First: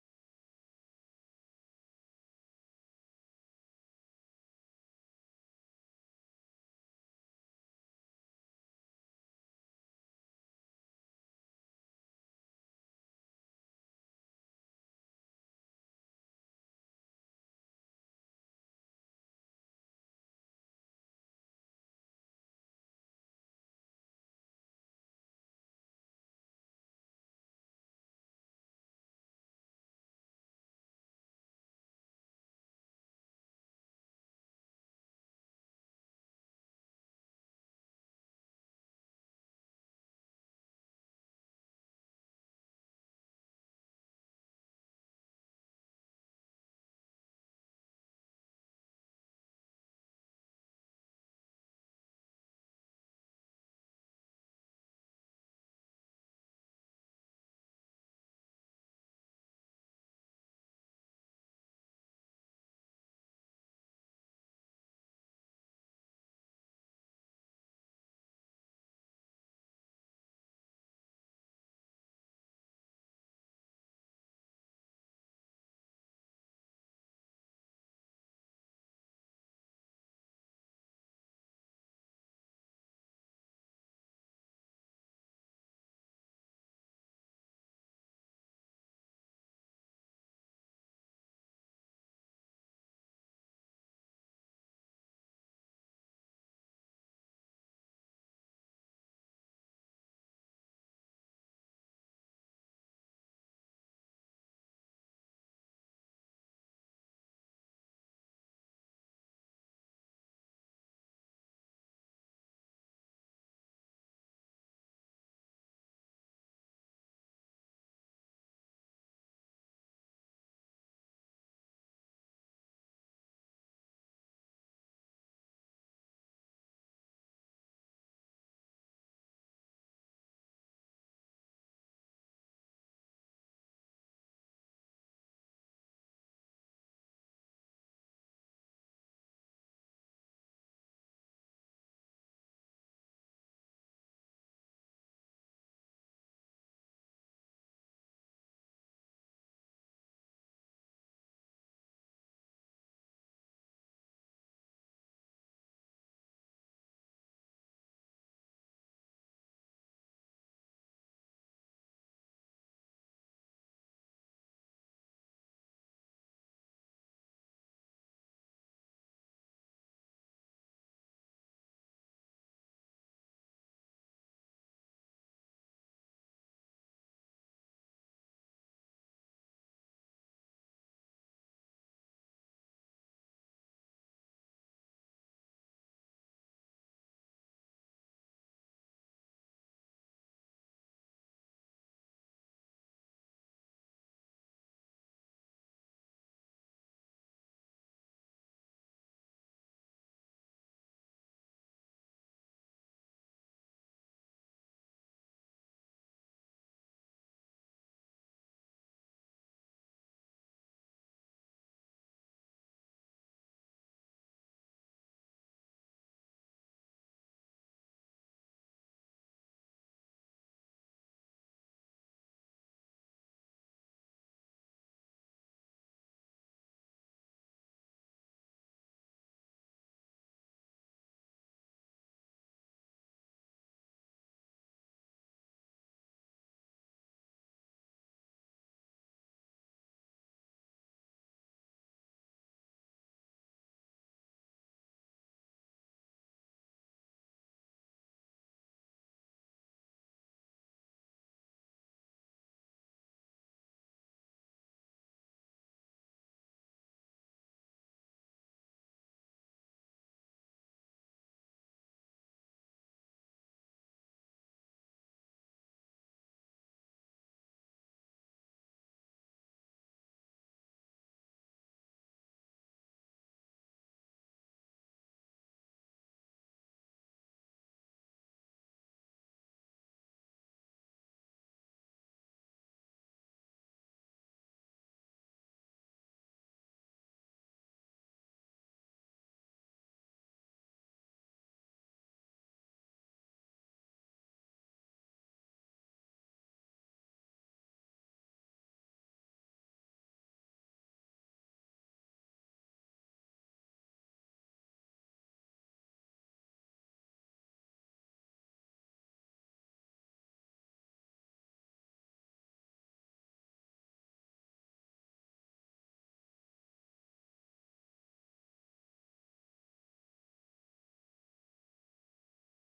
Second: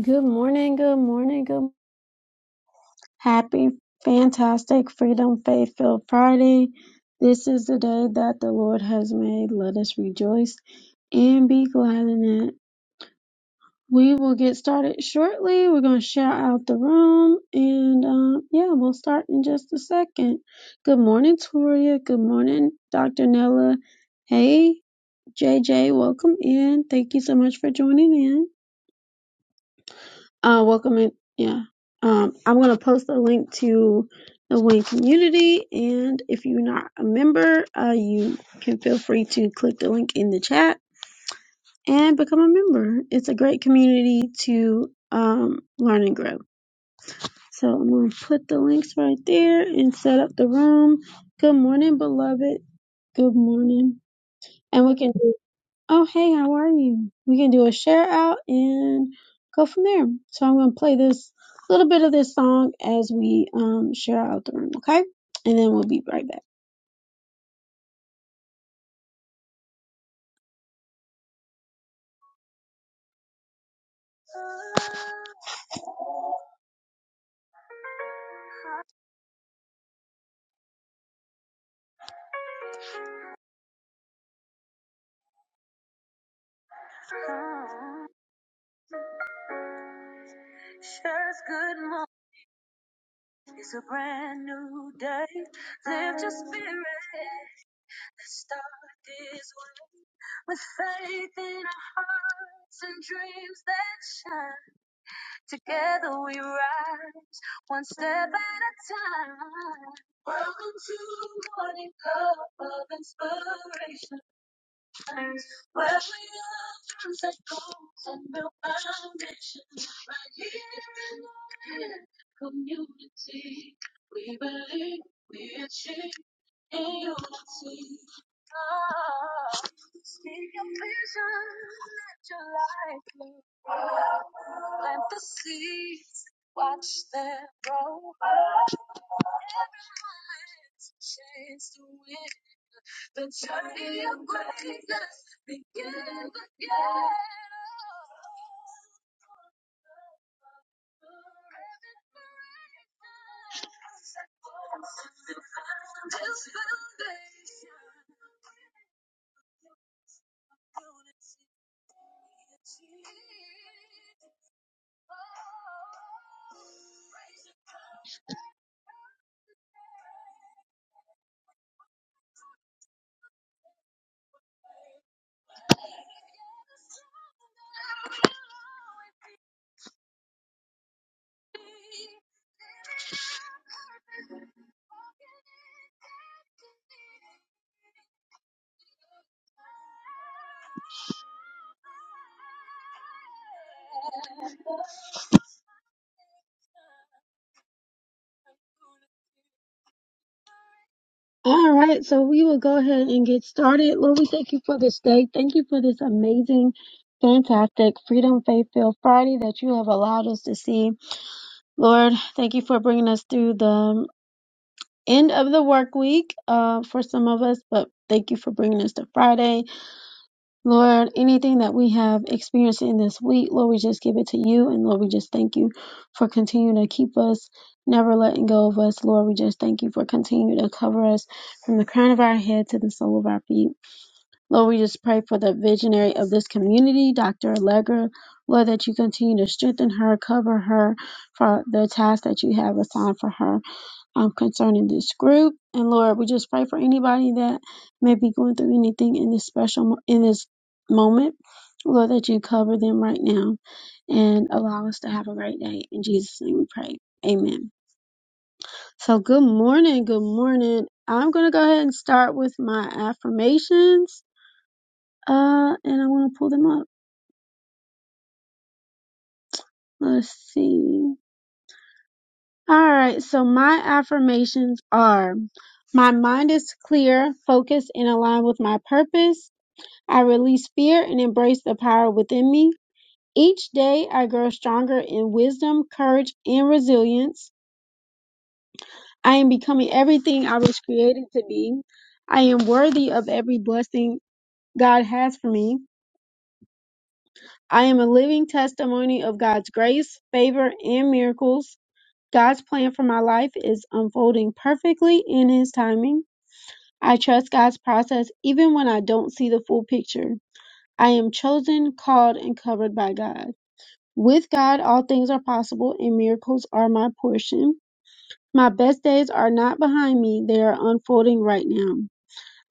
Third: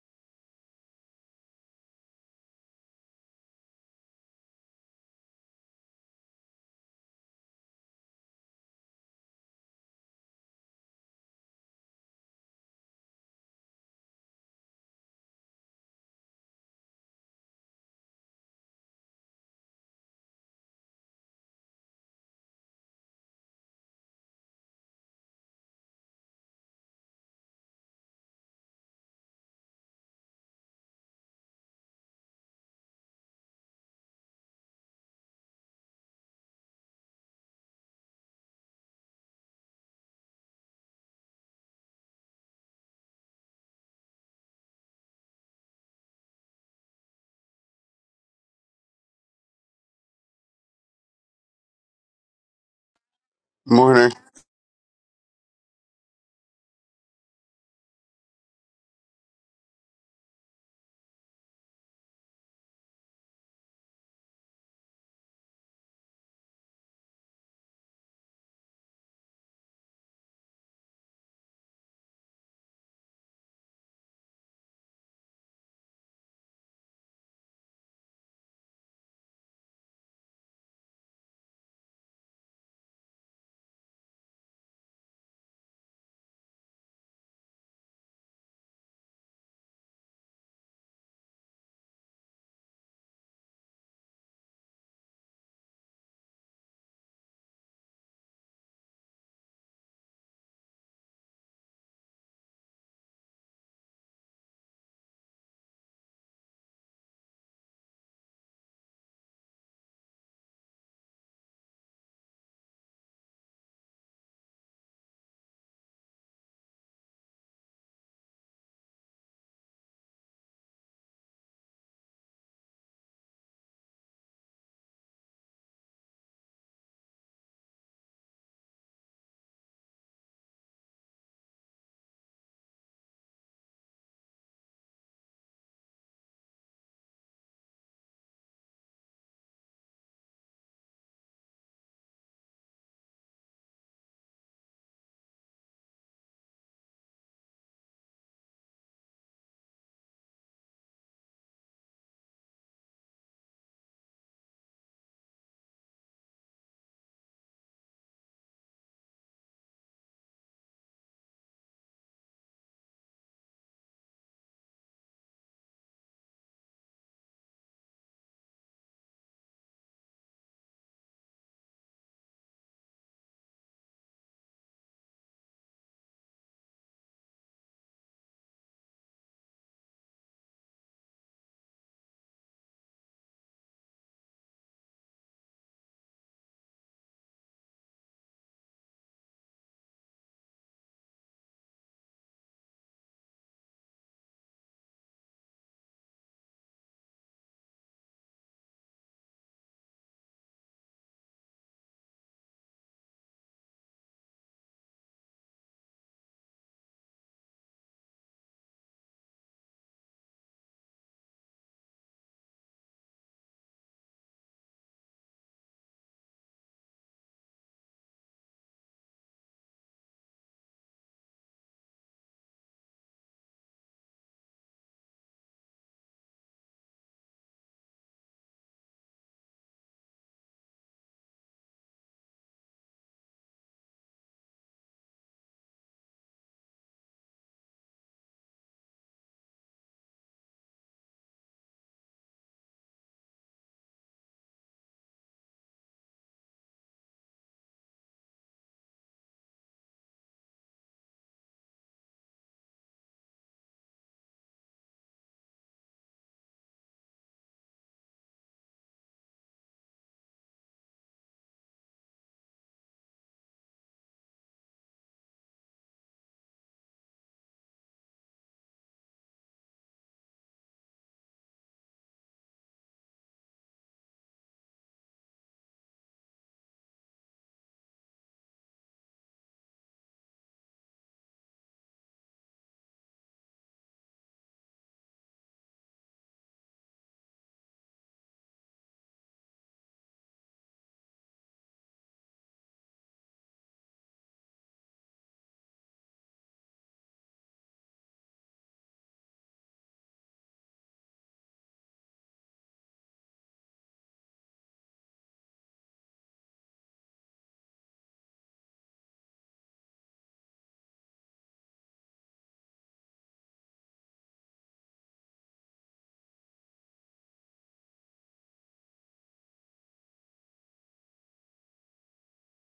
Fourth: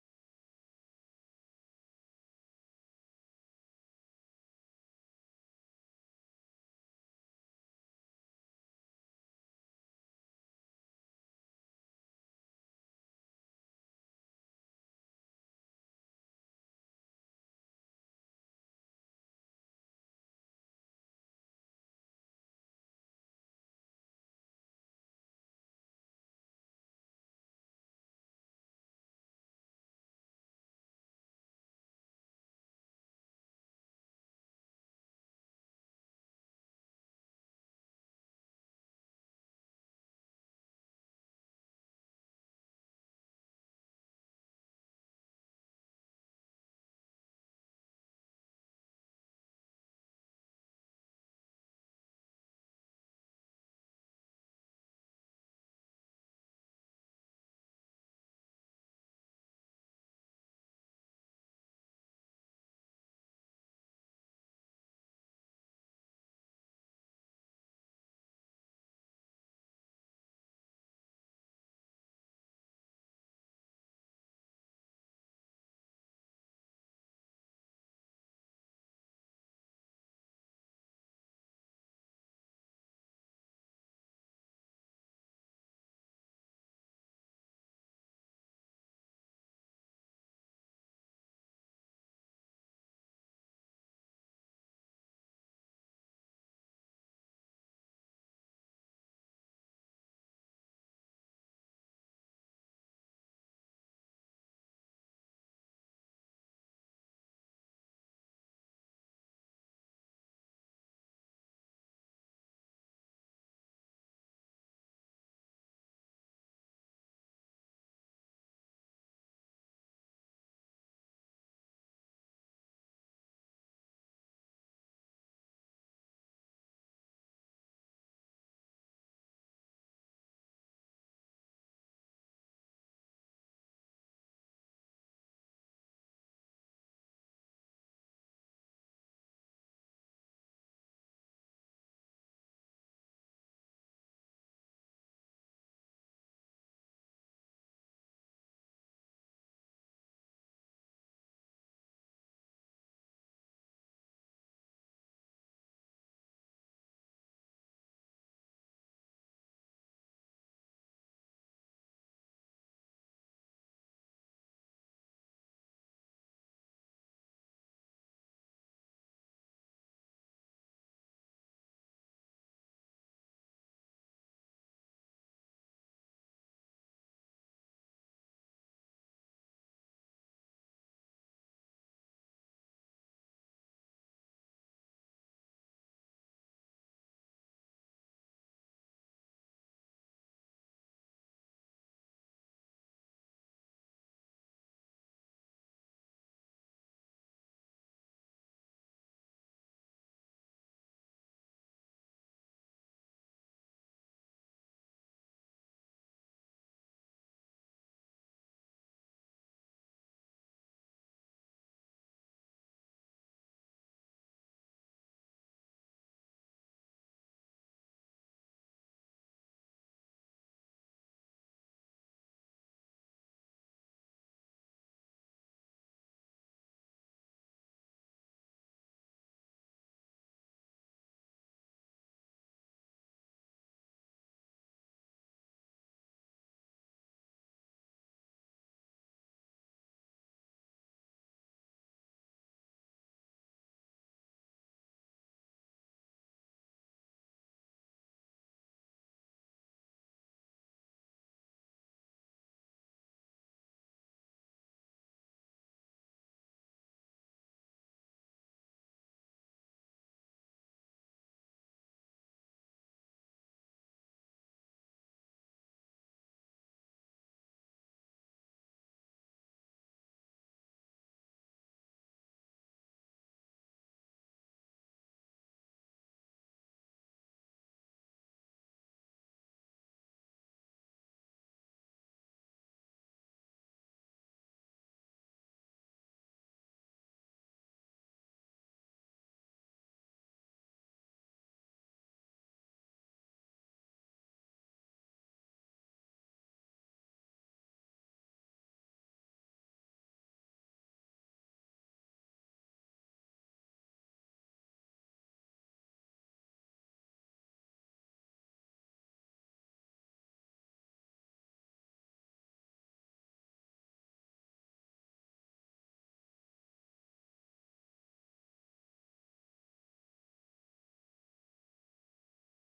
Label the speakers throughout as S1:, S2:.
S1: Good morning, good morning, good happy, fantastic, freedom, faith filled Friday. This is the day that the Lord has made. Let us rejoice and be glad in it. We will get started shortly. We're going to shout out the room and um, yeah, we'll start in just a second. Good morning, Toria. Good morning, Dr. Nella. Hey, JJ, welcome in. Thank you so much for joining in. uh welcome in yeah um i'm gonna post a link to the wayne community and if you're not a member uh you can feel free to click the link in the chat and become a member it's a great community to um learn and grow so i'm gonna put the links right there and set up the room good morning beloved good morning
S2: Morning,
S1: and we can Oh, hey, how are you? We can do a share out and go from there. So I'm going to play this little bit of this song as we um share out the room, okay? And then we'll be right back. Sure is good morning. It's a brand new day. Lift your spirit. Stop is what together we were once. All right, so we will go ahead and get started. Lord, we thank you for this day. Thank you for this amazing, fantastic Freedom Faith Filled Friday that you have allowed us to see. Lord, thank you for bringing us through the um, end of the work week uh, for some of us, but thank you for bringing us to Friday. Lord, anything that we have experienced in this week, Lord, we just give it to you. And Lord, we just thank you for continuing to keep us, never letting go of us. Lord, we just thank you for continuing to cover us from the crown of our head to the sole of our feet. Lord, we just pray for the visionary of this community, Dr. Allegra. Lord, that you continue to strengthen her, cover her for the task that you have assigned for her um, concerning this group. And Lord, we just pray for anybody that may be going through anything in this special mo- in this moment. Lord, that you cover them right now and allow us to have a great day. In Jesus' name we pray. Amen. So good morning. Good morning. I'm going to go ahead and start with my affirmations. Uh, and I want to pull them up. Let's see. All right. So my affirmations are my mind is clear, focused, and aligned with my purpose. I release fear and embrace the power within me. Each day I grow stronger in wisdom, courage, and resilience. I am becoming everything I was created to be. I am worthy of every blessing God has for me. I am a living testimony of God's grace, favor, and miracles. God's plan for my life is unfolding perfectly in His timing. I trust God's process even when I don't see the full picture. I am chosen, called, and covered by God. With God, all things are possible and miracles are my portion. My best days are not behind me, they are unfolding right now.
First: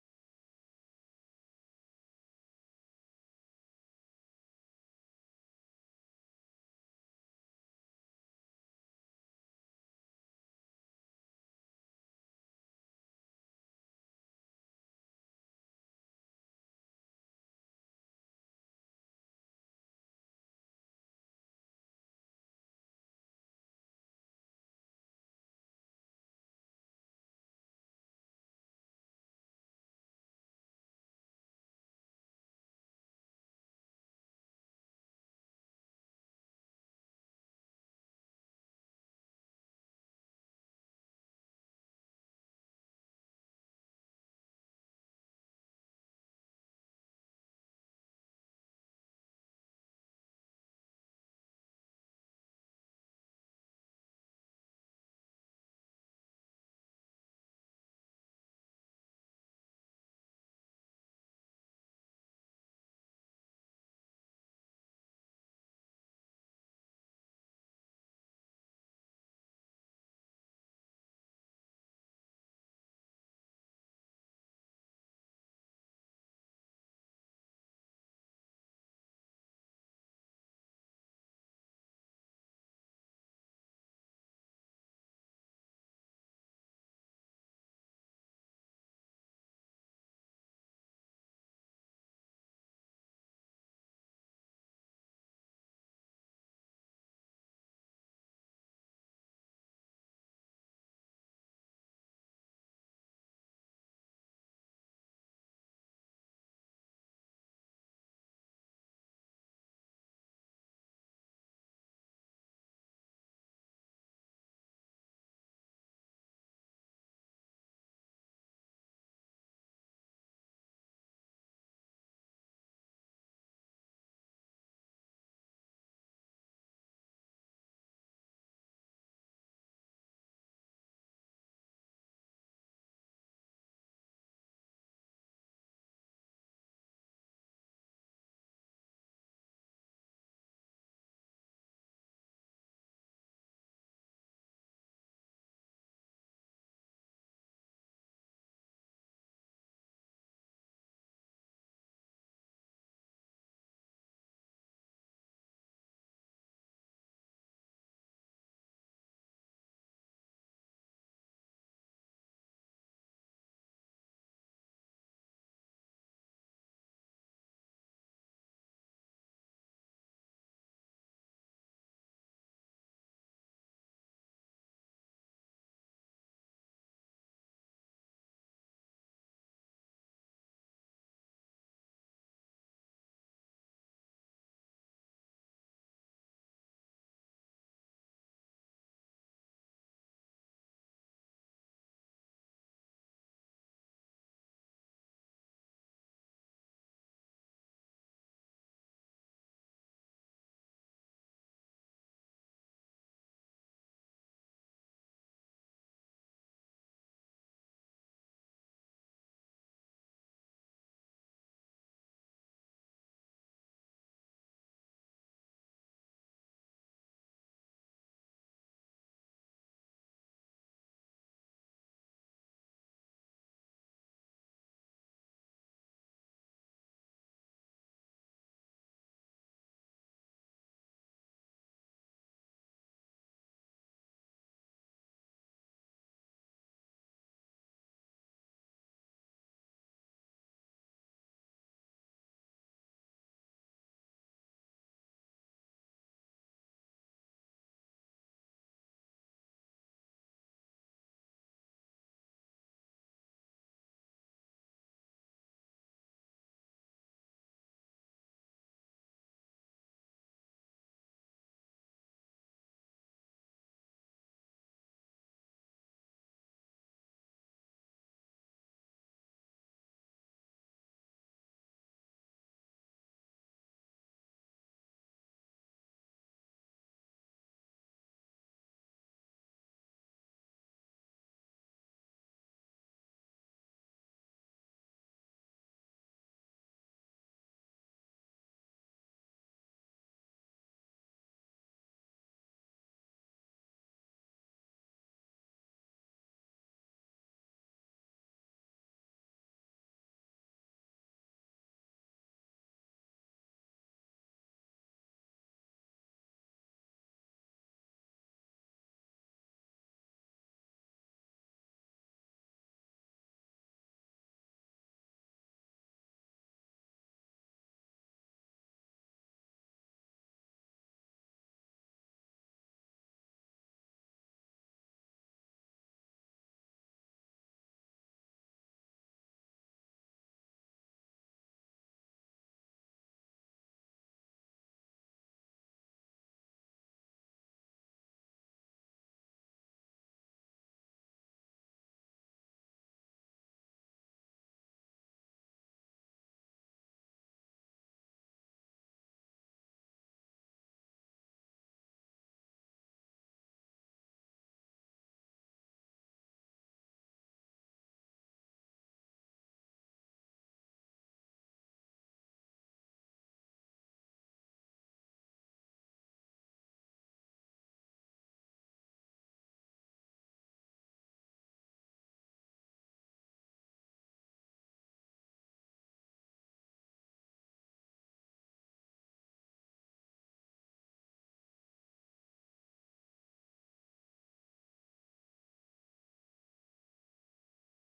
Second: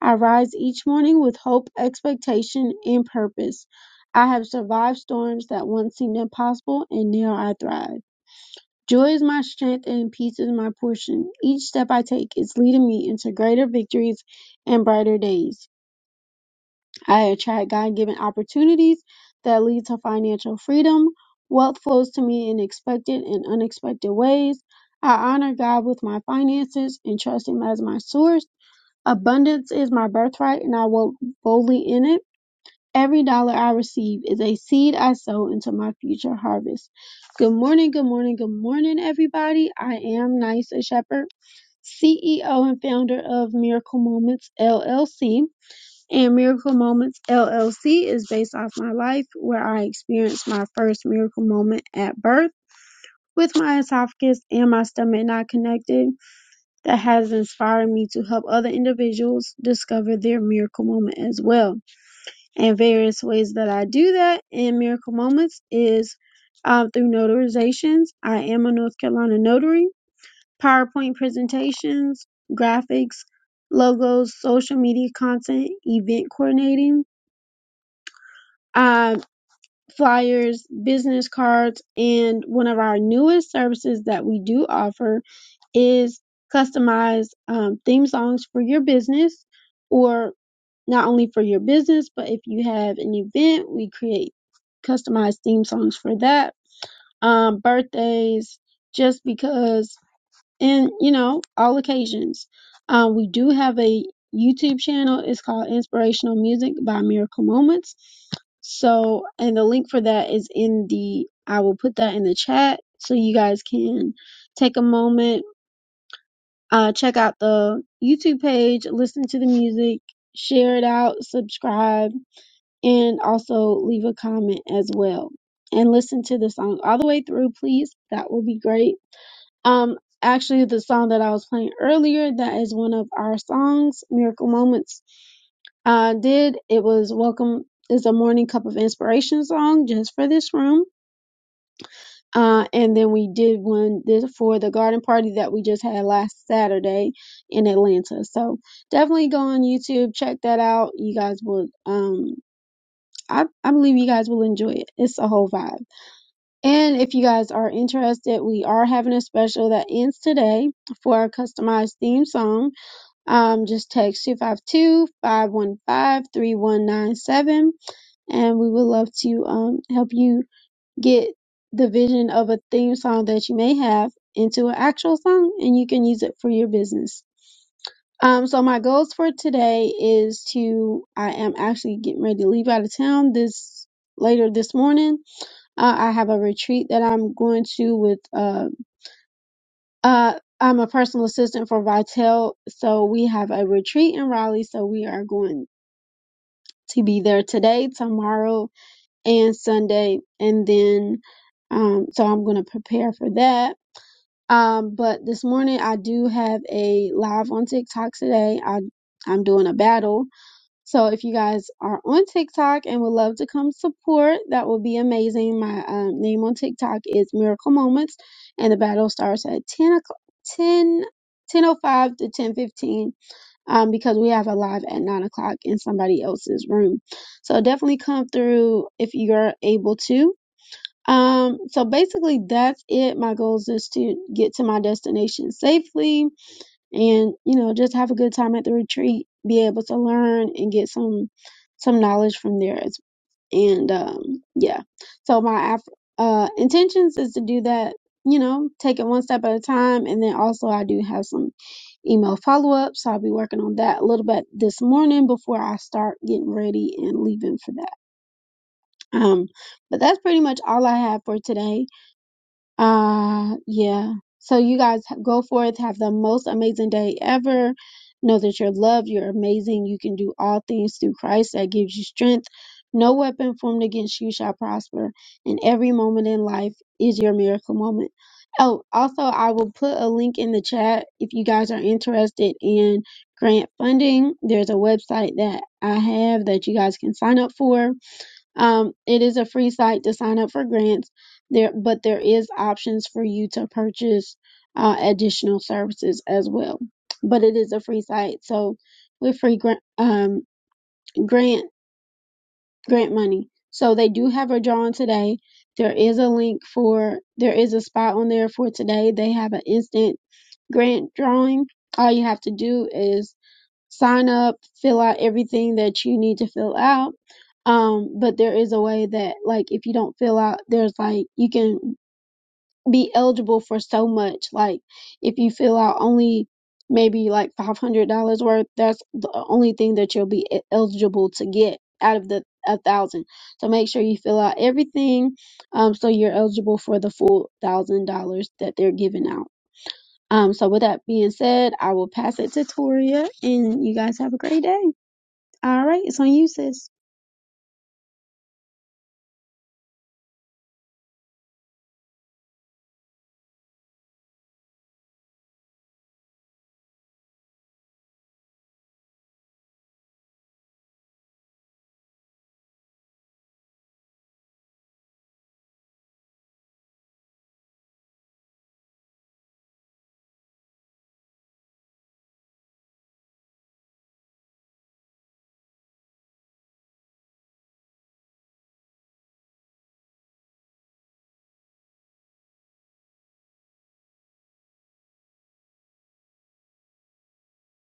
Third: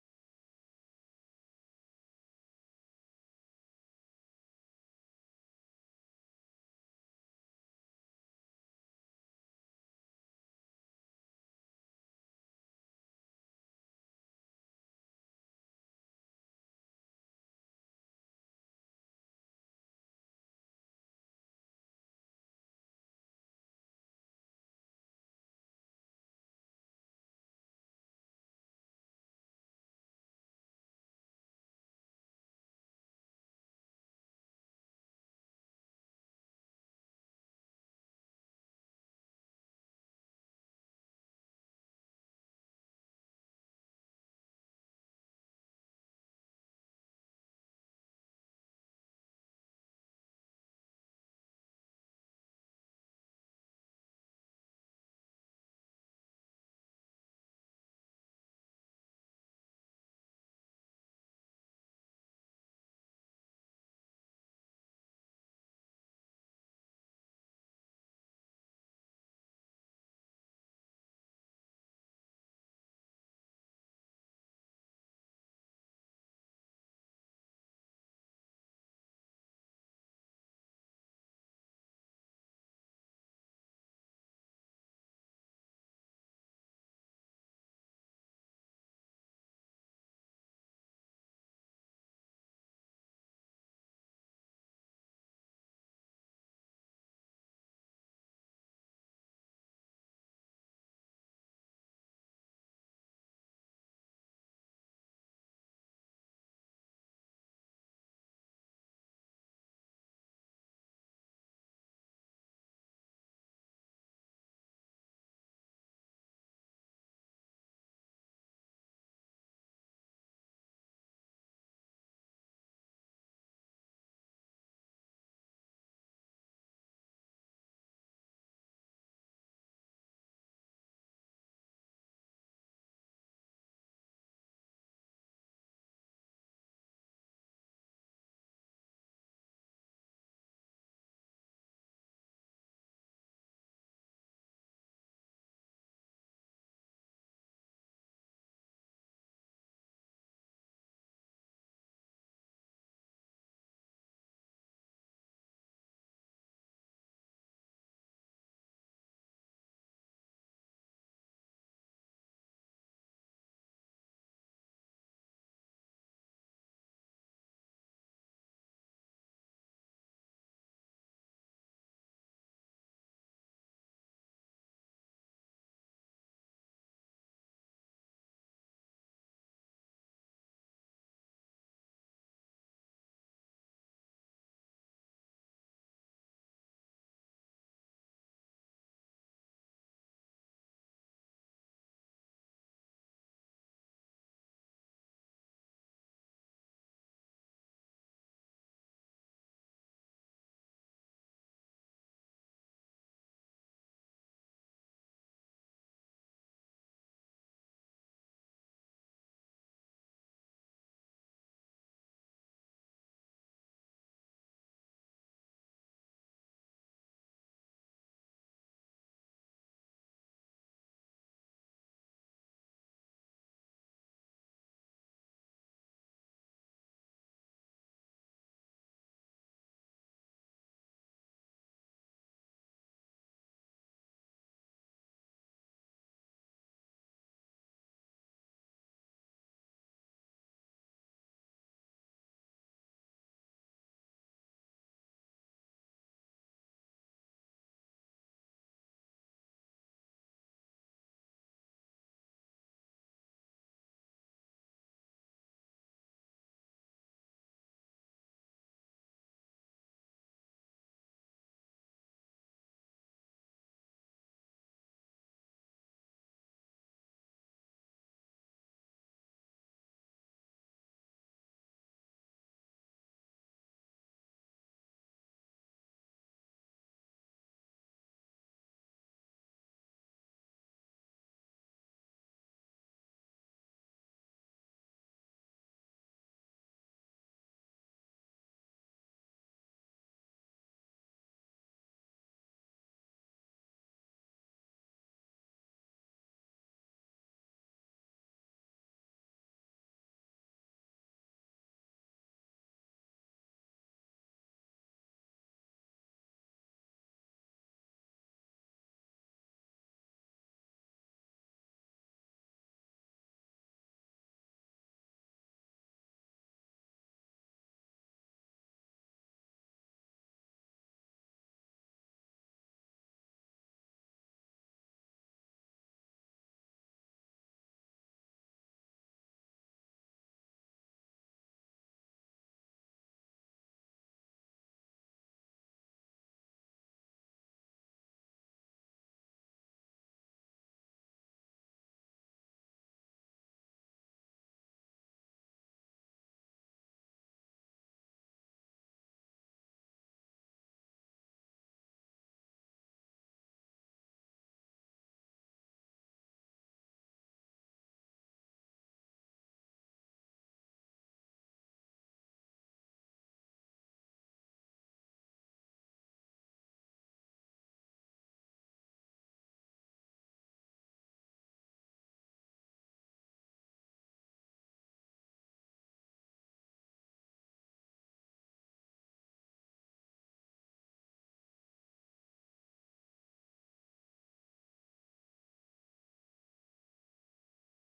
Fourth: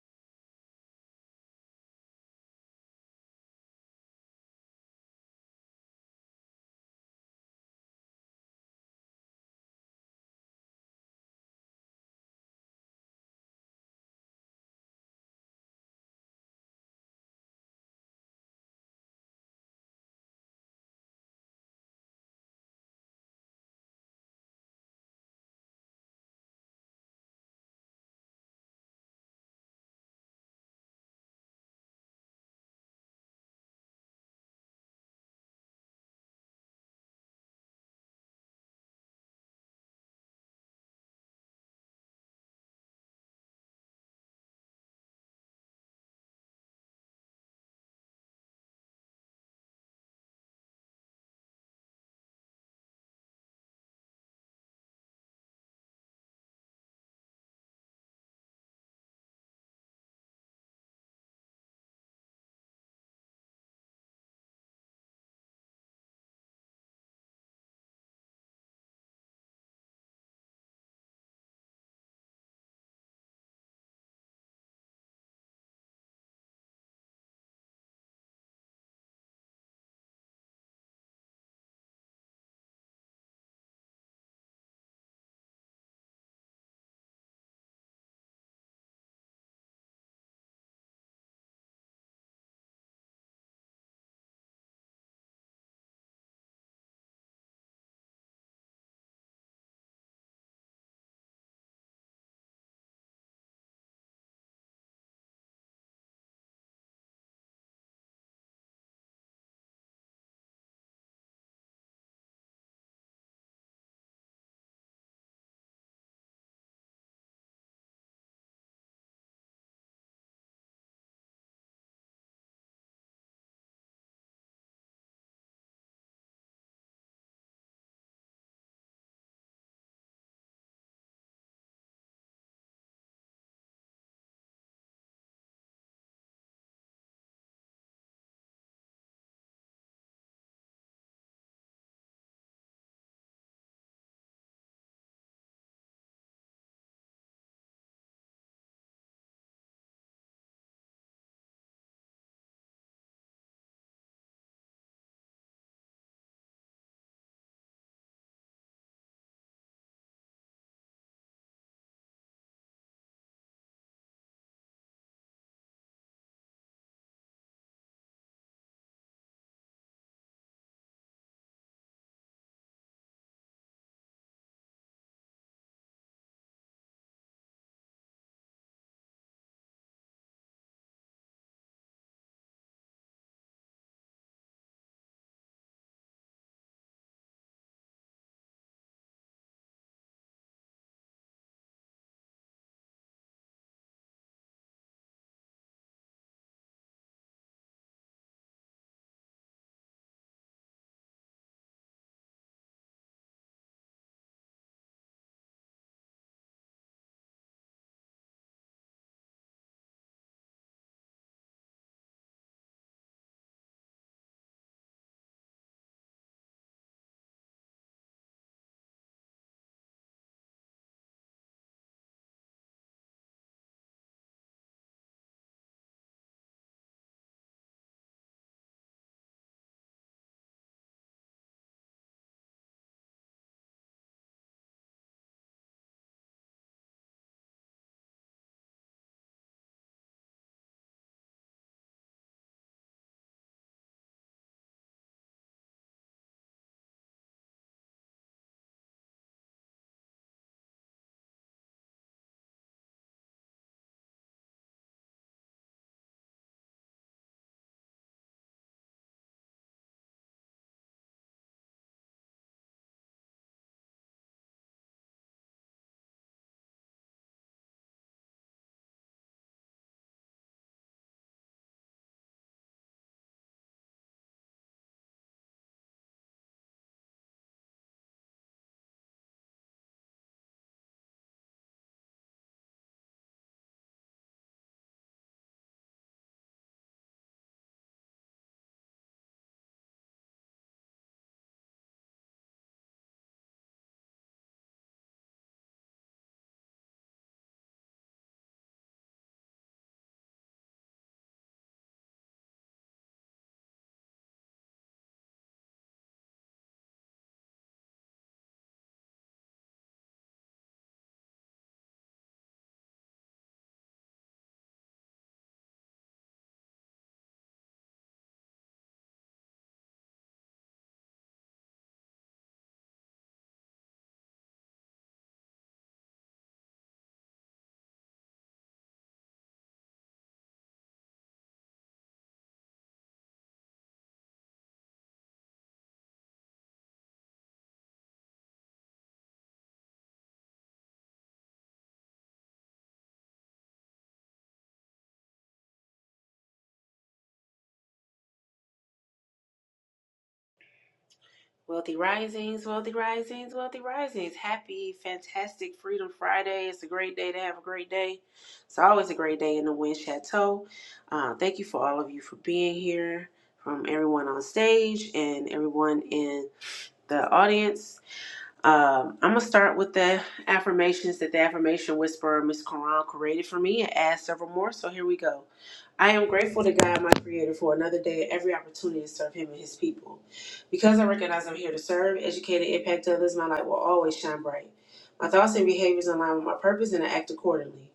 S1: I rise each morning with hope, expectation, and purpose. I have survived storms that once seemed impossible and now I thrive. Joy is my strength and peace is my portion. Each step I take is leading me into greater victories and brighter days. I attract God-given opportunities that lead to financial freedom. Wealth flows to me in expected and unexpected ways. I honor God with my finances and trust Him as my source. Abundance is my birthright and I walk boldly in it. Every dollar I receive is a seed I sow into my future harvest. Good morning, good morning, good morning, everybody. I am Nysa Shepherd, CEO and founder of Miracle Moments LLC. And Miracle Moments LLC is based off my life where I experienced my first miracle moment at birth with my esophagus and my stomach not connected that has inspired me to help other individuals discover their miracle moment as well. And various ways that I do that in miracle moments is uh, through notarizations. I am a North Carolina notary, PowerPoint presentations, graphics, logos, social media content, event coordinating, um, flyers, business cards, and one of our newest services that we do offer is customized um, theme songs for your business. or. not only for your business, but if you have an event, we create customized theme songs for that. Um, birthdays, just because, and you know, all occasions. Um, we do have a YouTube channel. It's called Inspirational Music by Miracle Moments. So, and the link for that is in the, I will put that in the chat so you guys can take a moment, uh, check out the YouTube page, listen to the music, share it out, subscribe and also leave a comment as well and listen to the song all the way through please that will be great um actually the song that i was playing earlier that is one of our songs miracle moments i did it was welcome is a morning cup of inspiration song just for this room uh, and then we did one this for the garden party that we just had last Saturday in Atlanta. So definitely go on YouTube, check that out. You guys will. um I, I believe you guys will enjoy it. It's a whole vibe. And if you guys are interested, we are having a special that ends today for a customized theme song. Um, just text 252 515 3197, and we would love to um, help you get the vision of a theme song that you may have into an actual song, and you can use it for your business. Um, so my goals for today is to I am actually getting ready to leave out of town this later this morning uh, I have a retreat that I'm going to with. Uh, uh, I'm a personal assistant for Vitel, so we have a retreat in Raleigh. So we are going to be there today, tomorrow, and Sunday, and then. Um, so I'm going to prepare for that. Um, but this morning I do have a live on TikTok today. I I'm doing a battle So if you guys are on TikTok and would love to come support, that would be amazing. My um, name on TikTok is Miracle Moments, and the battle starts at 10 o'clock, ten ten o five to 10.15 um, because we have a live at 9 o'clock in somebody else's room. So definitely come through if you're able to. Um, so basically that's it. My goals is to get to my destination safely and you know just have a good time at the retreat be able to learn and get some some knowledge from there as, and um yeah so my af- uh intentions is to do that you know take it one step at a time and then also i do have some email follow-up so i'll be working on that a little bit this morning before i start getting ready and leaving for that um but that's pretty much all i have for today uh, yeah. So you guys h- go forth, have the most amazing day ever. Know that you're loved, you're amazing, you can do all things through Christ that gives you strength. No weapon formed against you shall prosper, and every moment in life is your miracle moment. Oh, also, I will put a link in the chat if you guys are interested in grant funding. There's a website that I have that you guys can sign up for um, it is a free site to sign up for grants there, but there is options for you to purchase uh, additional services as well. But it is a free site, so with free grant, um, grant grant money. So they do have a drawing today. There is a link for there is a spot on there for today. They have an instant grant drawing. All you have to do is sign up, fill out everything that you need to fill out. Um, but there is a way that like if you don't fill out, there's like you can be eligible for so much. Like if you fill out only maybe like five hundred dollars worth, that's the only thing that you'll be e- eligible to get out of the a thousand. So make sure you fill out everything, um, so you're eligible for the full thousand dollars that they're giving out. Um, so with that being said, I will pass it to Toria and you guys have a great day. All right, it's on you, sis.
S3: Wealthy Risings, Wealthy Risings, Wealthy Risings. Happy, fantastic Freedom Friday. It's a great day to have a great day. It's always a great day in the Wind Chateau. Uh, thank you for all of you for being here, from everyone on stage and everyone in the audience. Um, I'm going to start with the affirmations that the affirmation whisperer, Miss Quran, created for me and add several more. So here we go. I am grateful to God, my Creator, for another day and every opportunity to serve Him and His people. Because I recognize I'm here to serve, educate, and impact others, my light will always shine bright. My thoughts and behaviors align with my purpose, and I act accordingly.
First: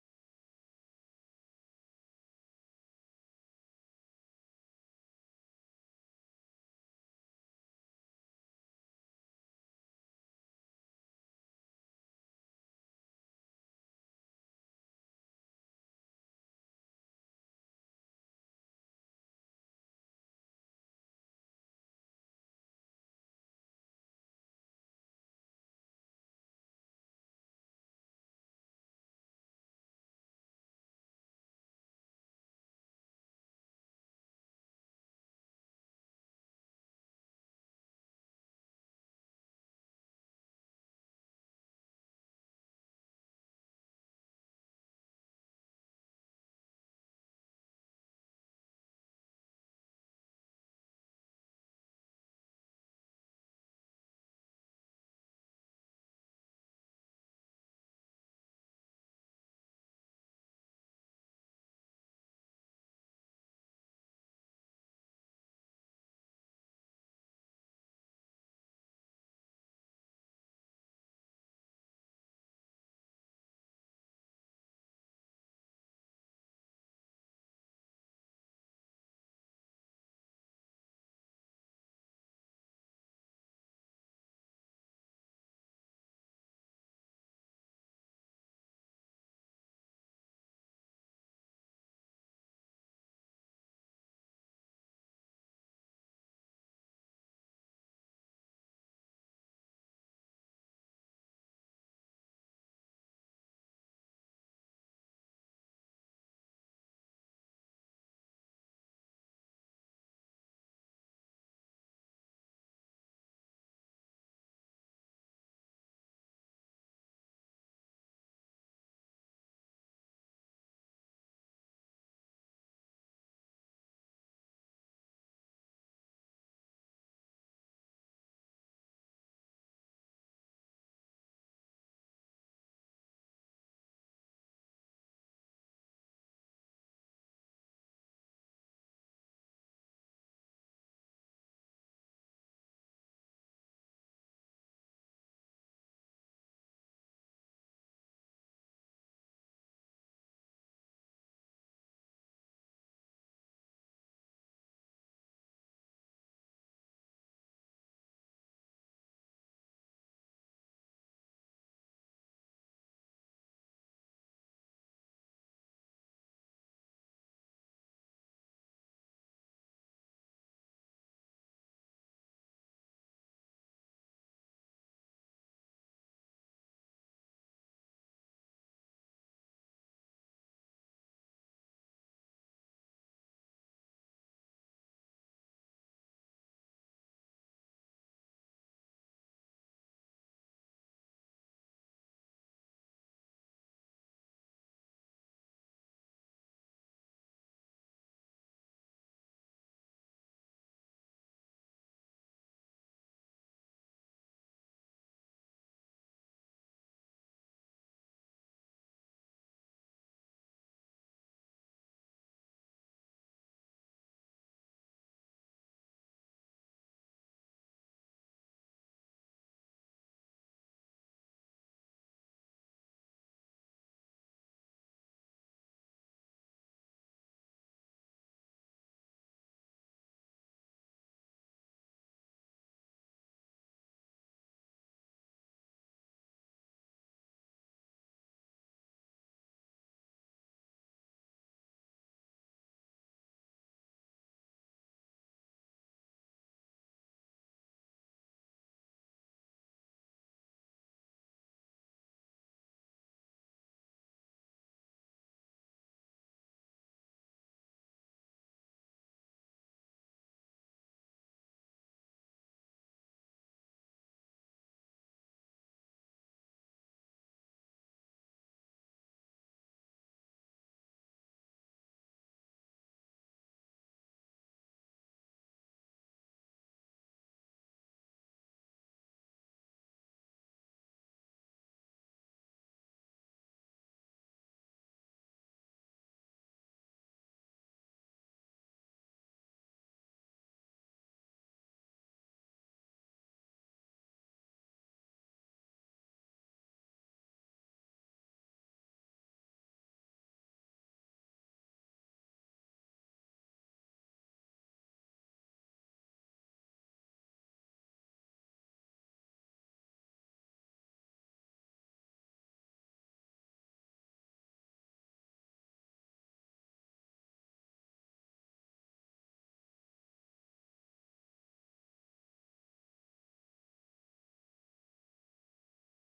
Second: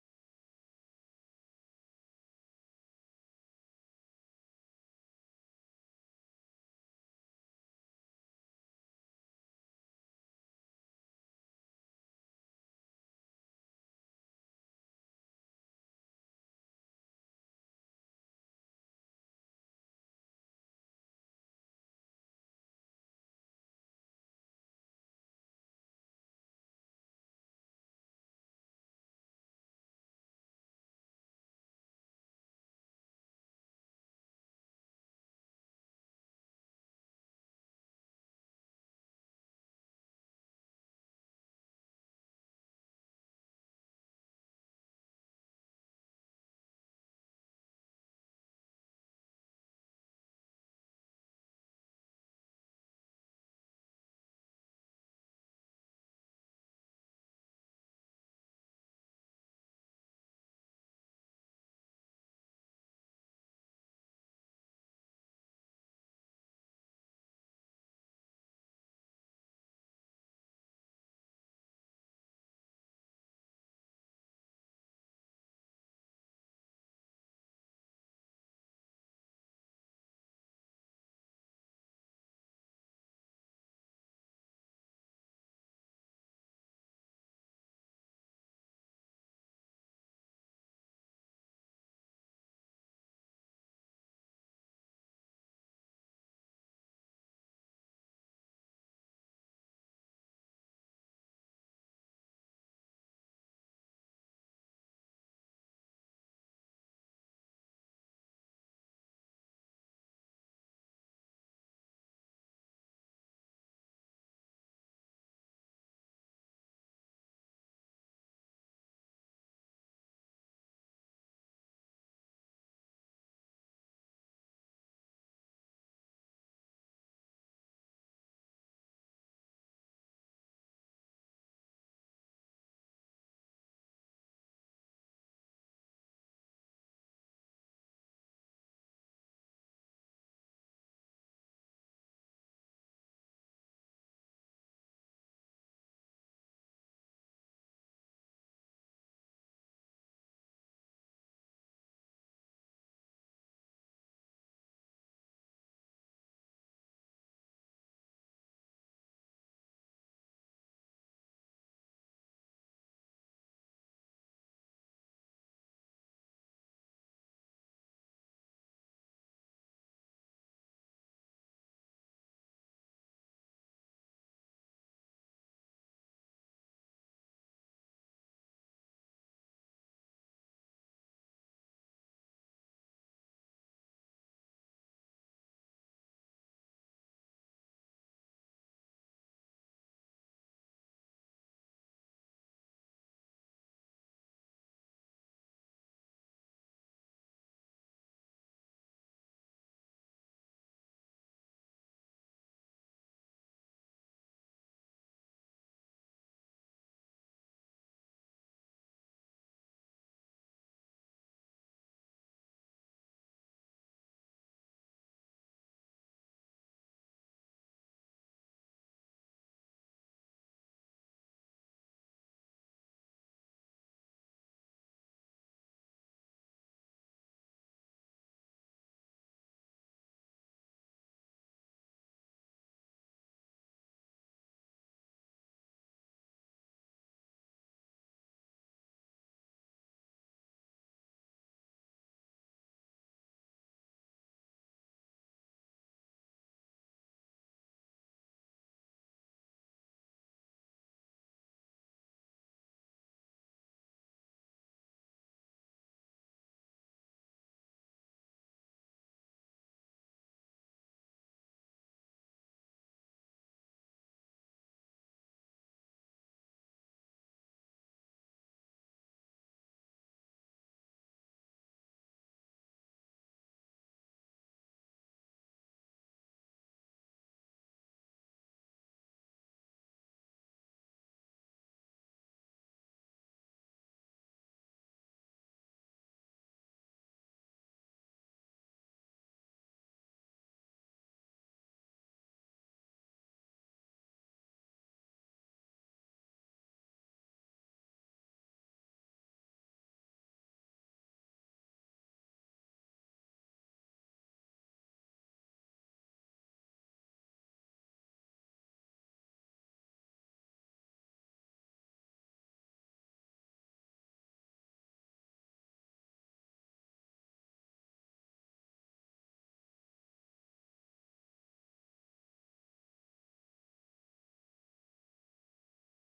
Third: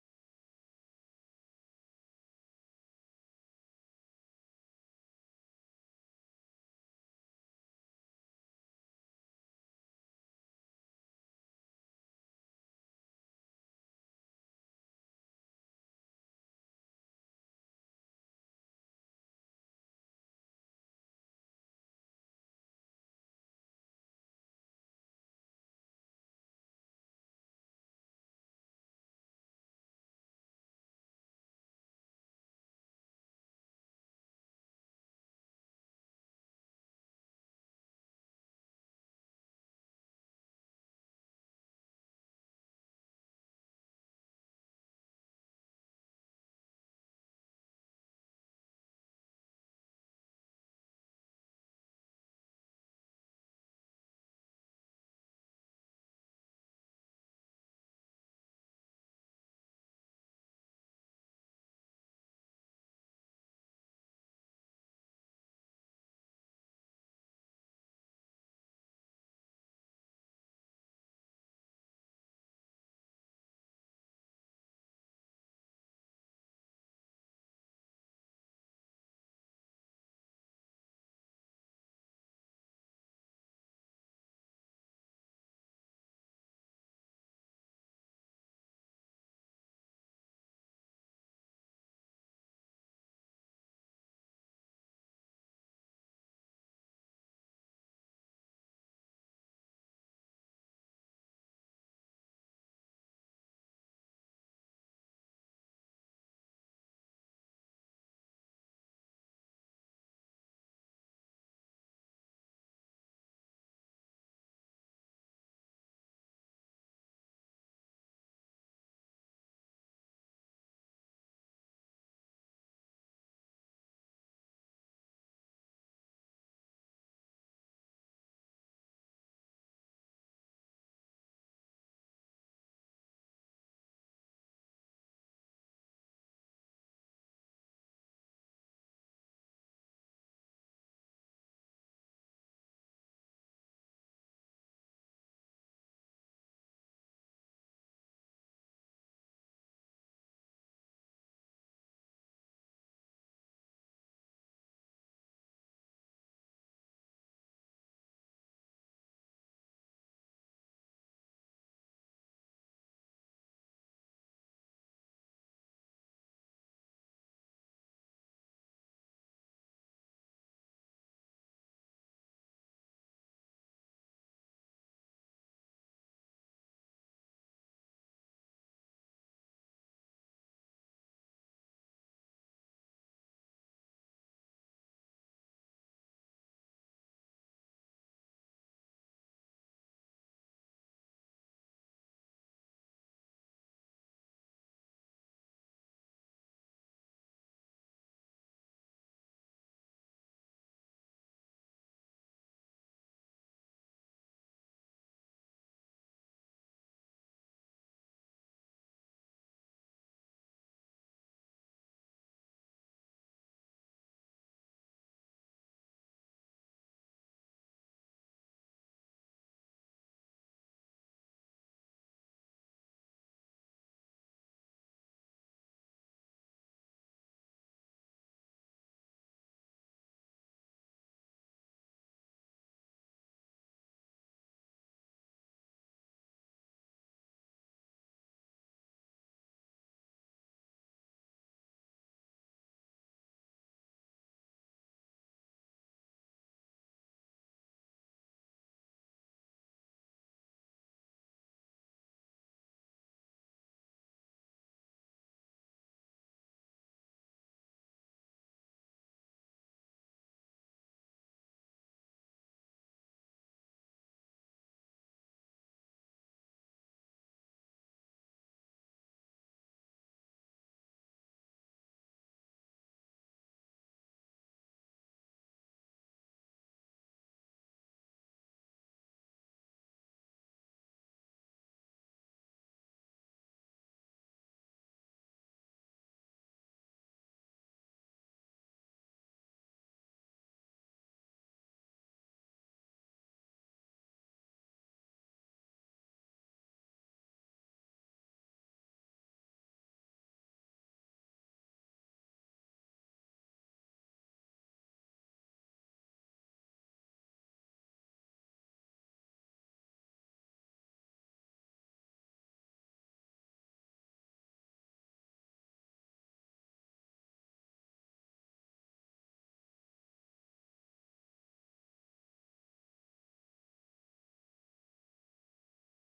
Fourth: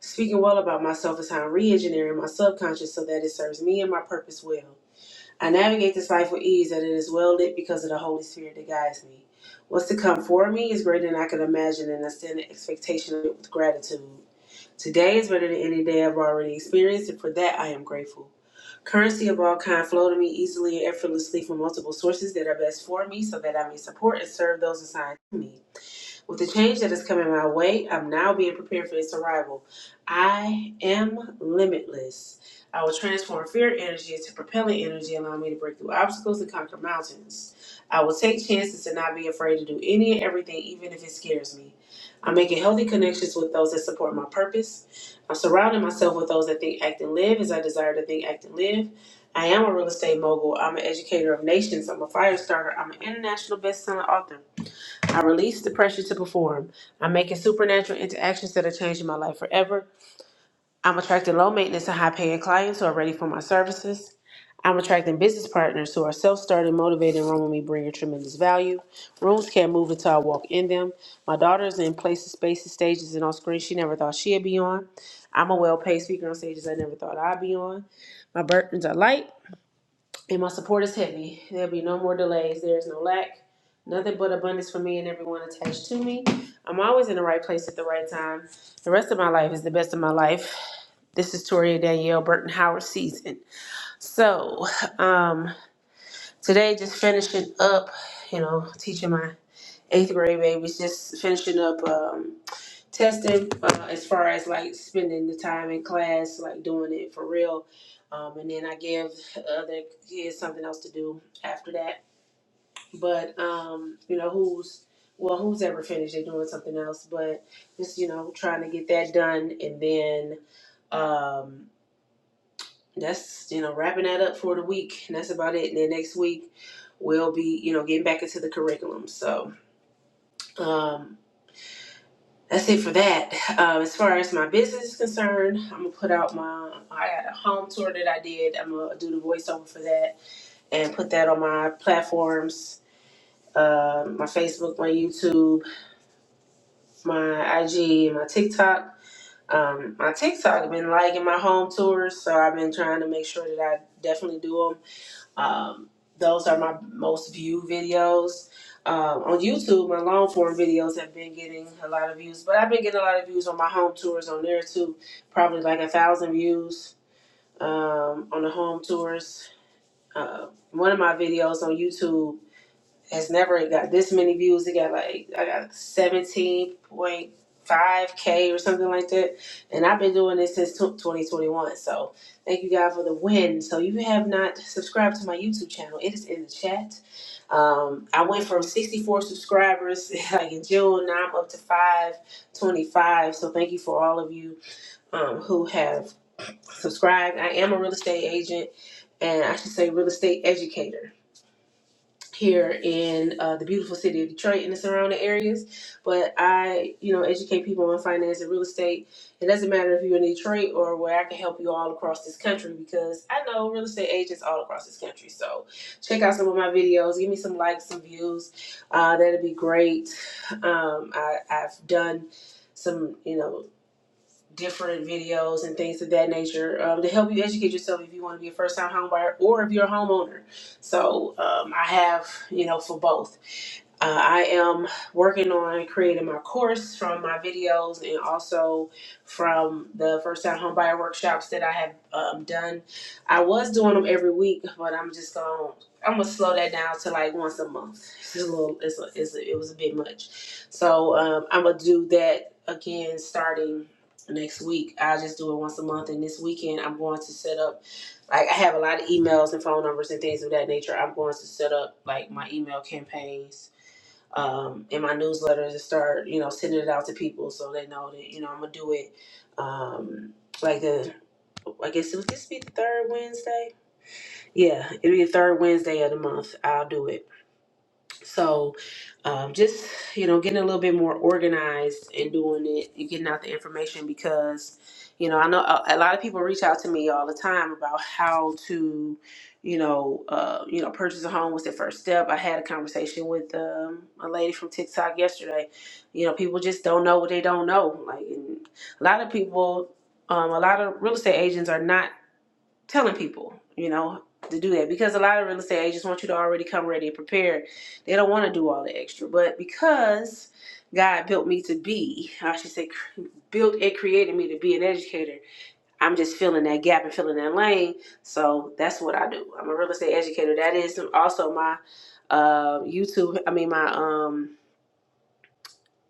S3: Speaking well about myself is how I'm re engineering my subconscious so that it serves me and my purpose well. I navigate this life with ease, and it is well lit because of the Holy Spirit that guides me. What's to come for me is greater than I could imagine, and I stand in expectation of it with gratitude. Today is better than any day I've already experienced, and for that I am grateful. Currency of all kind flow to me easily and effortlessly from multiple sources that are best for me so that I may support and serve those assigned to me. With the change that is coming my way, I'm now being prepared for its arrival. I am limitless. I will transform fear energy into propelling energy, allowing me to break through obstacles and conquer mountains. I will take chances and not be afraid to do any and everything, even if it scares me. I'm making healthy connections with those that support my purpose. I'm surrounding myself with those that think, act, and live as I desire to think, act, and live. I am a real estate mogul. I'm an educator of nations. I'm a fire starter. I'm an international best-selling author. I release the pressure to perform. I'm making supernatural interactions that are changing my life forever. I'm attracting low maintenance and high paying clients who are ready for my services. I'm attracting business partners who are self started, motivated, and run with me, bringing tremendous value. Rooms can't move until I walk in them. My daughter is in places, spaces, stages, and on screens she never thought she'd be on. I'm a well paid speaker on stages I never thought I'd be on. My burdens are light and my support is heavy. There'll be no more delays. There is no lack, nothing but abundance for me and everyone attached to me. I'm always in the right place at the right time. The rest of my life is the best of my life. This is Toria Danielle Burton Howard season. So um, today, just finishing up, you know, teaching my eighth grade babies just finishing up um, testing uh, as far as like spending the time in class like doing it for real um, and then i give other kids something else to do after that but um, you know who's well who's ever finished they're doing something else but just you know trying to get that done and then um, that's you know wrapping that up for the week and that's about it and then next week we'll be you know getting back into the curriculum so um, That's it for that. Uh, as far as my business is concerned, I'm gonna put out my. I had a home tour that I did. I'm gonna do the voiceover for that and put that on my platforms, uh, my Facebook, my YouTube, my IG, my TikTok. Um, my TikTok, I've been liking my home tours, so I've been trying to make sure that I definitely do them. Um, those are my most viewed videos. Um, on YouTube, my long form videos have been getting a lot of views, but I've been getting a lot of views on my home tours on there too. Probably like a thousand views um, on the home tours. Uh, one of my videos on YouTube has never got this many views. It got like I got seventeen point five k or something like that, and I've been doing this since twenty twenty one. So thank you God for the win. So if you have not subscribed to my YouTube channel, it is in the chat. Um, I went from sixty four subscribers like in June. Now I'm up to five twenty five. So thank you for all of you um, who have subscribed. I am a real estate agent, and I should say real estate educator here in uh, the beautiful city of Detroit and the surrounding areas. But I, you know, educate people on finance and real estate. It doesn't matter if you're in Detroit or where I can help you all across this country because I know real estate agents all across this country. So check out some of my videos. Give me some likes, some views. Uh, that'd be great. Um, I, I've done some, you know different videos and things of that nature um, to help you educate yourself if you want to be a first time homebuyer or if you're a homeowner. So um, I have, you know, for both. Uh, I am working on creating my course from my videos and also from the first time home buyer workshops that I have um, done. I was doing them every week, but I'm just going. to I'm gonna slow that down to like once a month. It's a little. It's a, it's a, it was a bit much, so um, I'm gonna do that again starting next week. I'll just do it once a month, and this weekend I'm going to set up like I have a lot of emails and phone numbers and things of that nature. I'm going to set up like my email campaigns um, in my newsletters and start, you know, sending it out to people so they know that, you know, I'm gonna do it. Um, like the, I guess it would this be the third Wednesday. Yeah, it'll be the third Wednesday of the month. I'll do it so, um, just you know, getting a little bit more organized and doing it, and getting out the information because, you know, I know a, a lot of people reach out to me all the time about how to, you know, uh, you know, purchase a home. What's the first step? I had a conversation with um, a lady from TikTok yesterday. You know, people just don't know what they don't know. Like and a lot of people. Um, a lot of real estate agents are not telling people, you know, to do that because a lot of real estate agents want you to already come ready and prepared. They don't want to do all the extra. But because God built me to be, I should say, built and created me to be an educator, I'm just filling that gap and filling that lane. So that's what I do. I'm a real estate educator. That is also my uh, YouTube, I mean, my. um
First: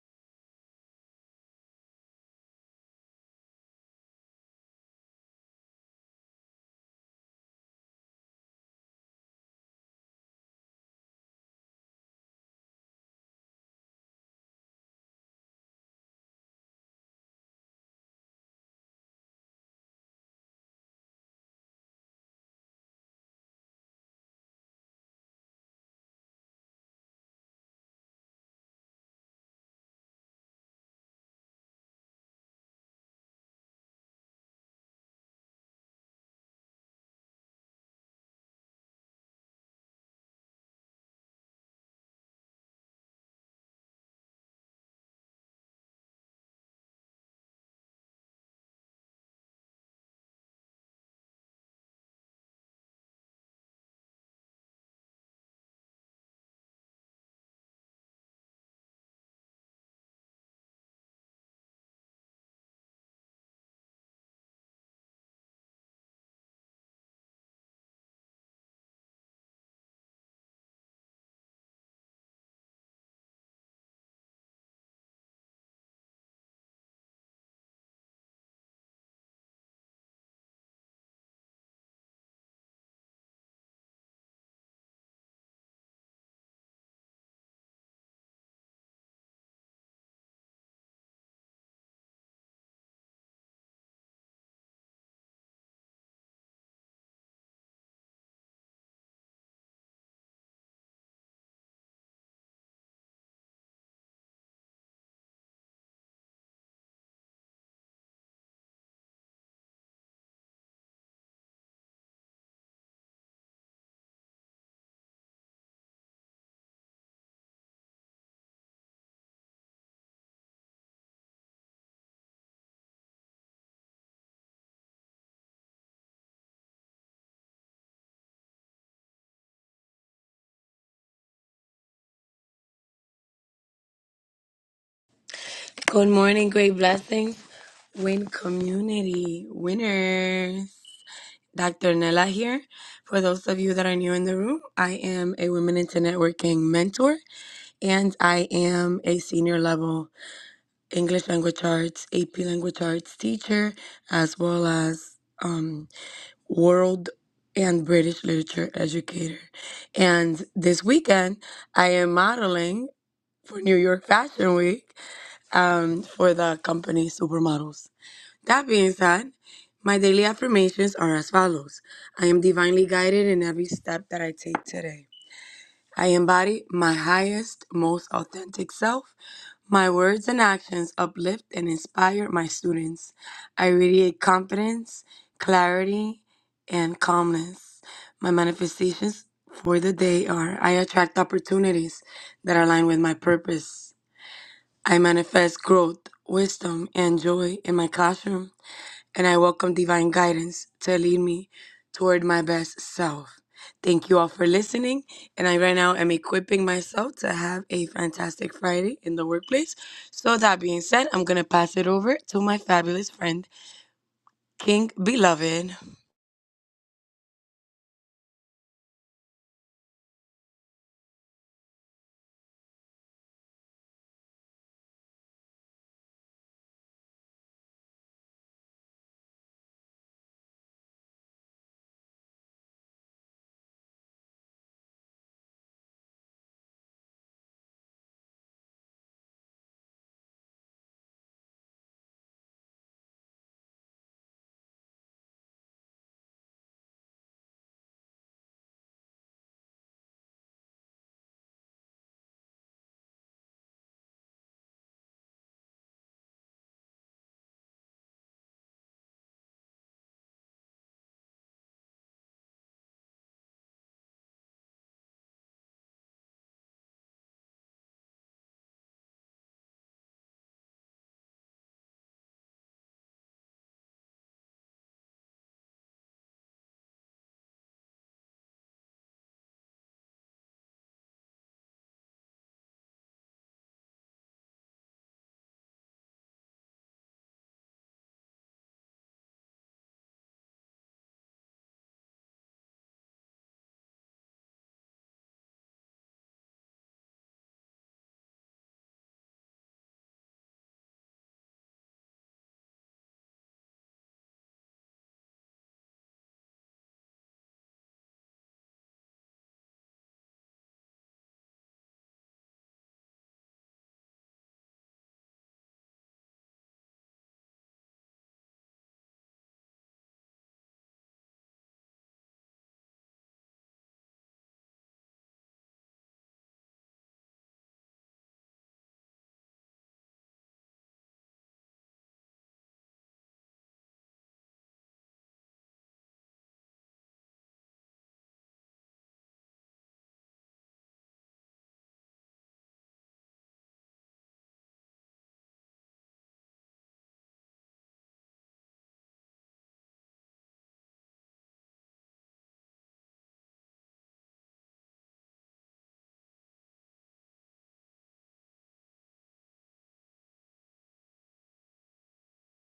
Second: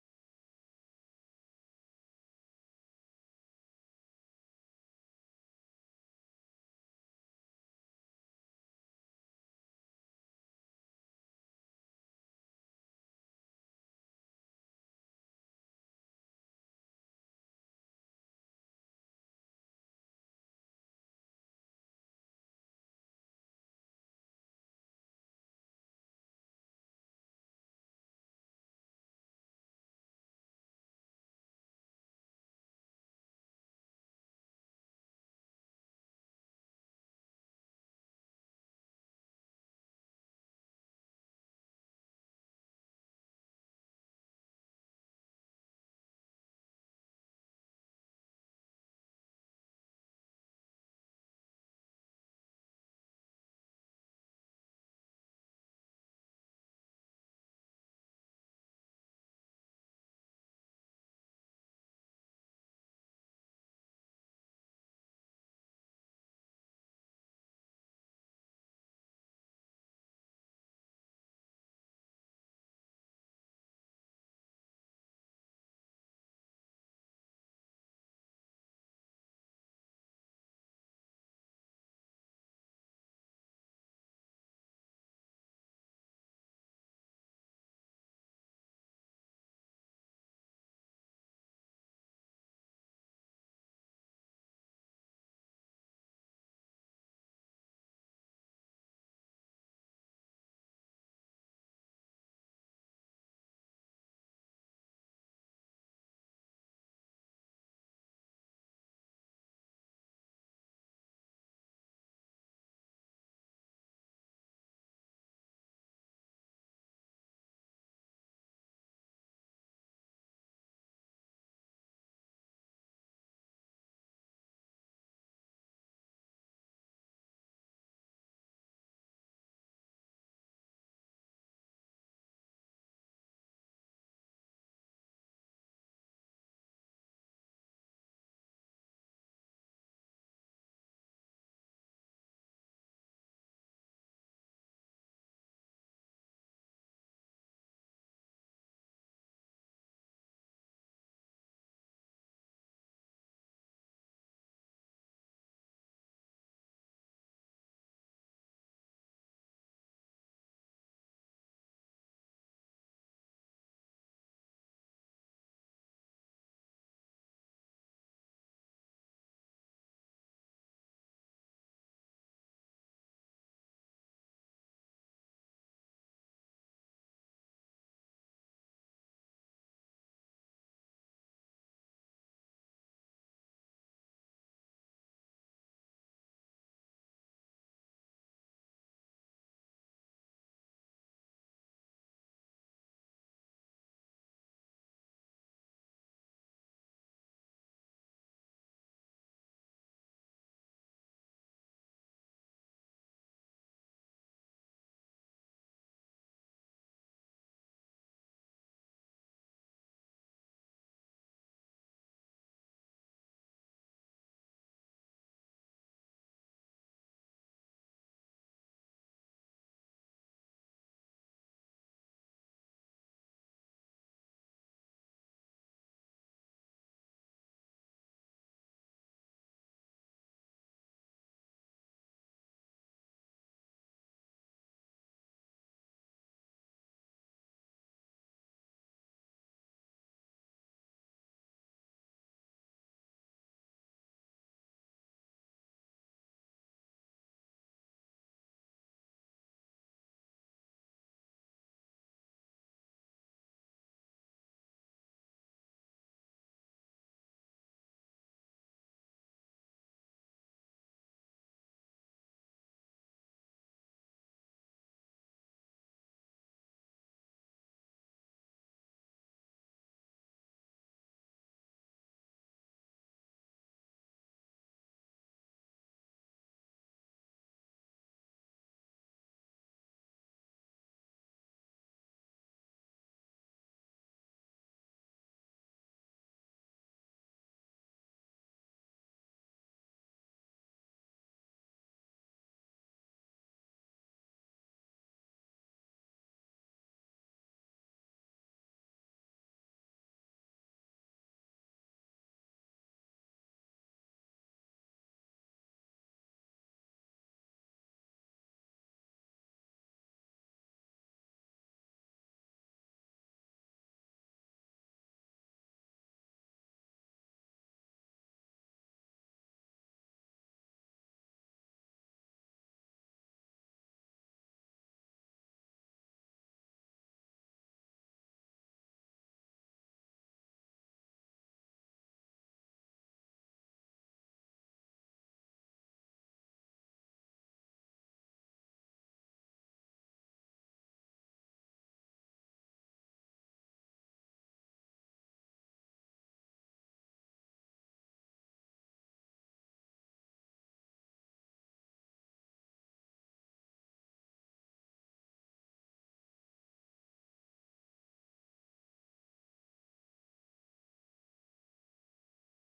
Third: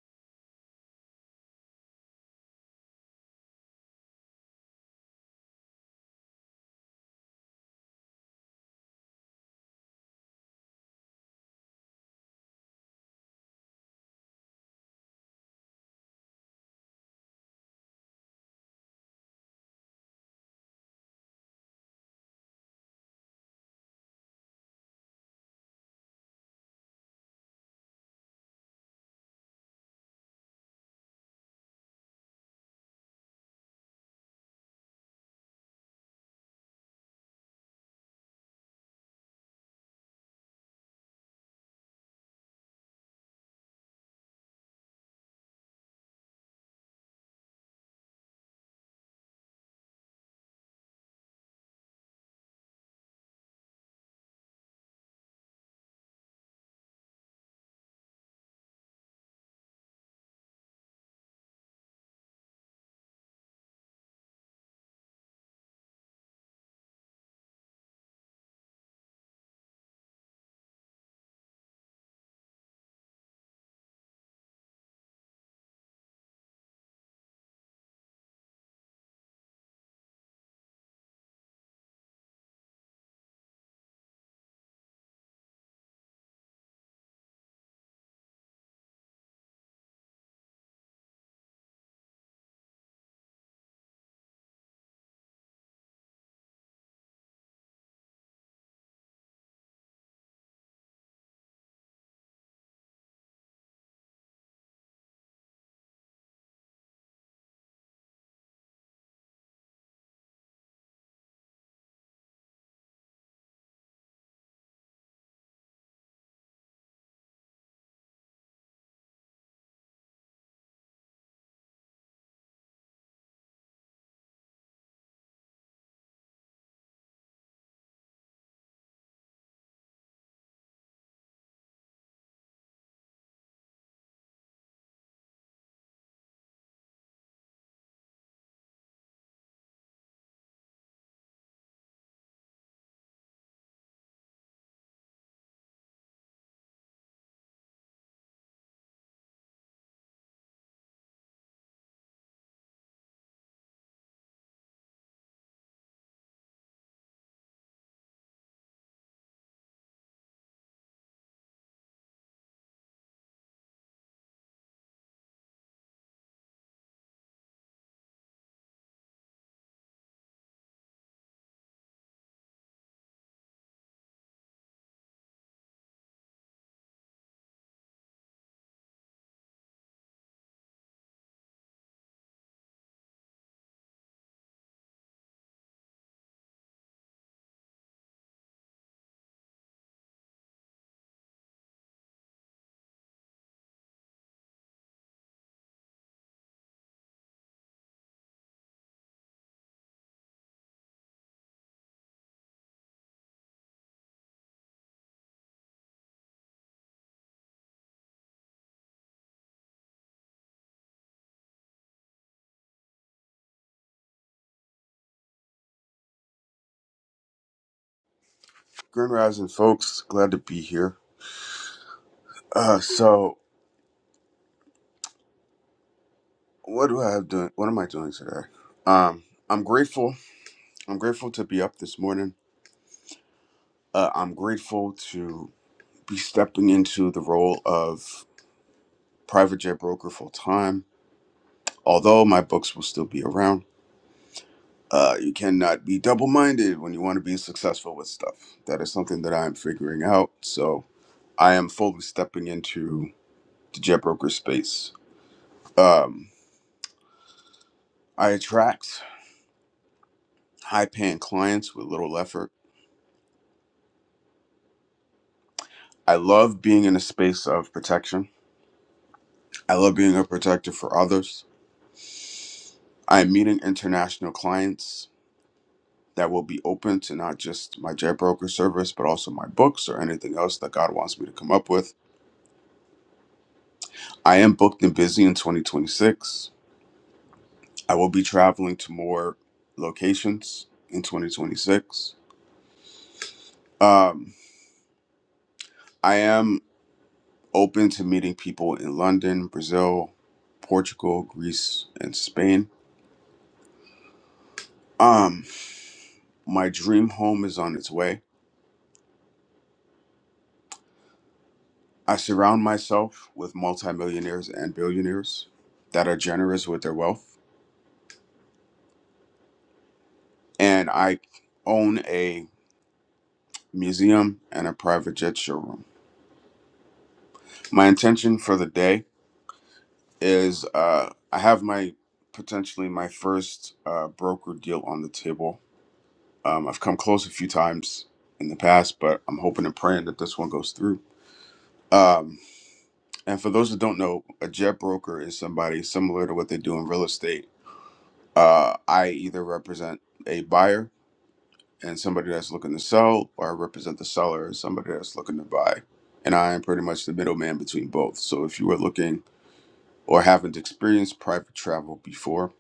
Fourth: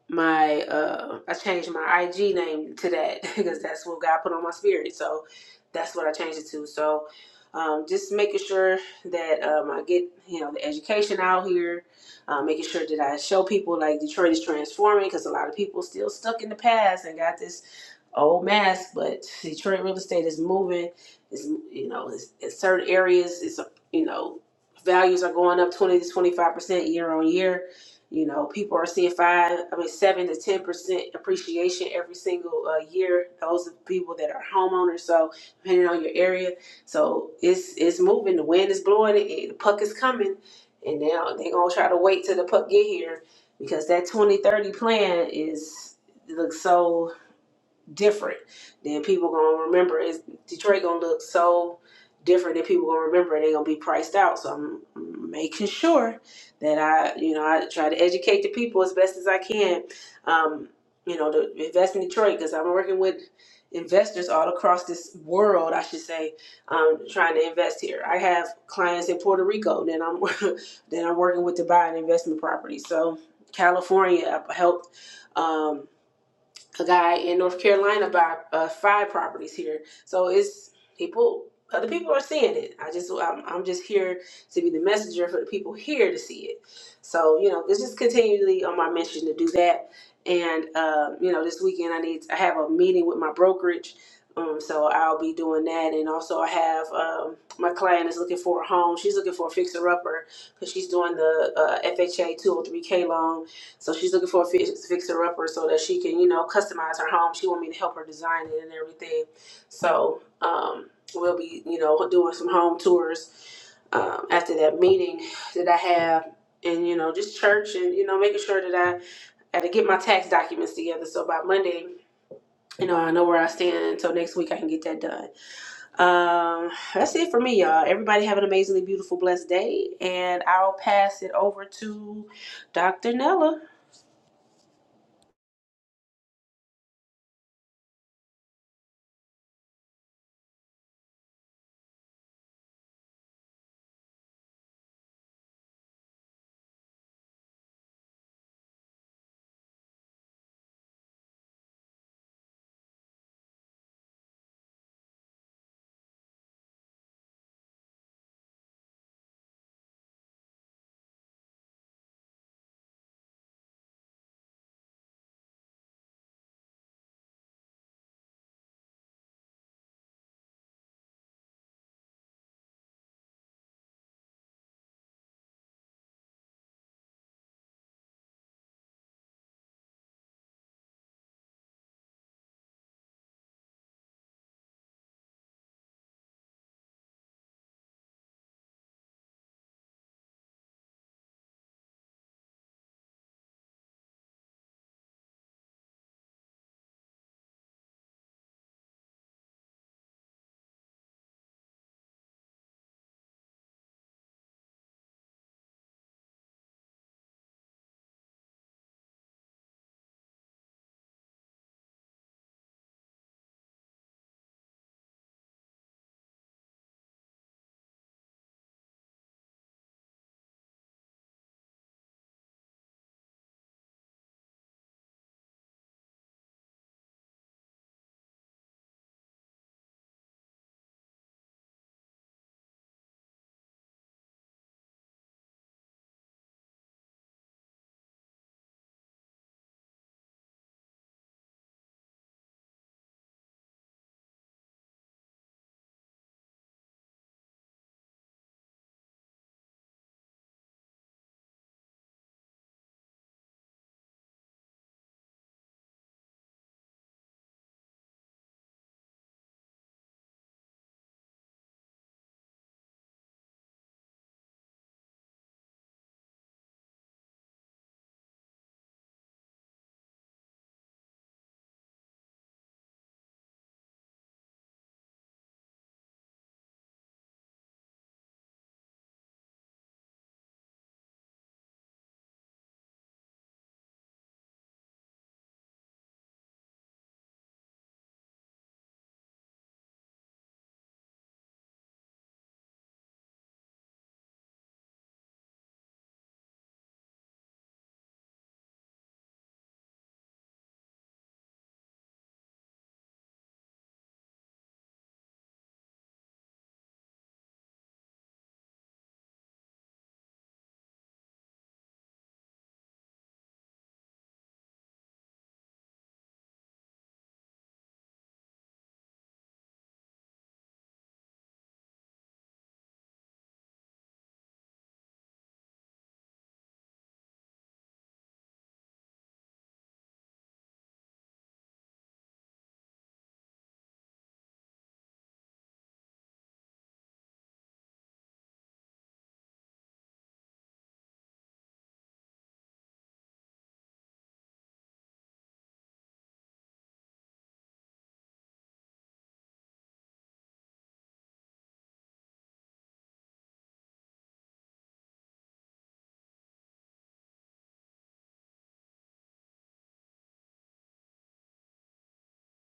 S3: my uh I changed my IG name to that because that's what God put on my spirit. So that's what I changed it to. So um, just making sure that um, I get you know the education out here, uh, making sure that I show people like Detroit is transforming because a lot of people still stuck in the past and got this old mask, but Detroit real estate is moving. It's you know, it's, in certain areas, it's you know, values are going up twenty to twenty five percent year on year. You know, people are seeing five, I mean, seven to ten percent appreciation every single uh, year. Those are people that are homeowners. So depending on your area, so it's it's moving. The wind is blowing. It, it- the puck is coming, and now they're gonna try to wait till the puck get here because that 2030 plan is looks so different. Then people gonna remember is Detroit gonna look so different that people gonna remember and they gonna be priced out. So I'm making sure that I, you know, I try to educate the people as best as I can. Um, you know, to invest in Detroit because I'm working with investors all across this world, I should say, um, trying to invest here. I have clients in Puerto Rico then I'm then I'm working with to buy an investment property. So California, I helped. Um, a guy in North Carolina buy uh, five properties here. So it's people, other people are seeing it. I just, I'm, I'm just here to be the messenger for the people here to see it. So you know, it's just continually on my mission to do that. And um, you know, this weekend I need, I have a meeting with my brokerage. Um, so I'll be doing that, and also I have um, my client is looking for a home. She's looking for a fixer upper because she's doing the uh, FHA 203k loan so she's looking for a fix, fixer upper so that she can, you know, customize her home. She want me to help her design it and everything. So um, we'll be, you know, doing some home tours um, after that meeting that I have, and you know, just church and you know, making sure that I had to get my tax documents together. So by Monday, you know, I know where I stand. Until next week, I can get that done. Um, that's it for me, y'all. Everybody have an amazingly beautiful, blessed day, and I'll pass it over to Dr. Nella.
S4: Good morning, great blessings, win community winners. Dr. Nella here. For those of you that are new in the room, I am a Women into Networking mentor and I am a senior level English language arts, AP language arts teacher, as well as um, world and British literature educator. And this weekend, I am modeling for New York Fashion Week um, for the company Supermodels. That being said, my daily affirmations are as follows I am divinely guided in every step that I take today. I embody my highest, most authentic self. My words and actions uplift and inspire my students. I radiate confidence, clarity, and calmness. My manifestations for the day are I attract opportunities that align with my purpose. I manifest growth, wisdom, and joy in my classroom and I welcome divine guidance to lead me toward my best self. Thank you all for listening, and I right now am equipping myself to have a fantastic Friday in the workplace. So that being said, I'm gonna pass it over to my fabulous friend, King Beloved.
S2: Grand Rising, folks. Glad to be here. Uh, so what do I have doing? What am I doing today? Um, I'm grateful. I'm grateful to be up this morning. Uh, I'm grateful to be stepping into the role of private jet broker full time. Although my books will still be around, uh, you cannot be double minded when you want to be successful with stuff. That is something that I am figuring out. So I am fully stepping into the jet broker space. Um, I attract. high paying clients with little effort. I love being in a space of protection. I love being a protector for others. I am meeting international clients that will be open to not just my jet service, but also my books or anything else that God wants me to come up with. I am booked and busy in 2026. I will be traveling to more locations in 2026. Um, I am open to meeting people in London, Brazil, Portugal, Greece, and Spain. Um, My dream home is on its way. I surround myself with multimillionaires and billionaires that are generous with their wealth. And I own a museum and a private jet showroom. My intention for the day is uh, I have my potentially my first uh, broker deal on the table. Um, I've come close a few times in the past, but I'm hoping and praying that this one goes through. Um, and for those that don't know, a jet broker is somebody similar to what they do in real estate uh, I either represent a buyer and somebody that's looking to sell, or I represent the seller and somebody that's looking to buy. And I am pretty much the middleman between both. So if you are looking or haven't experienced private travel before,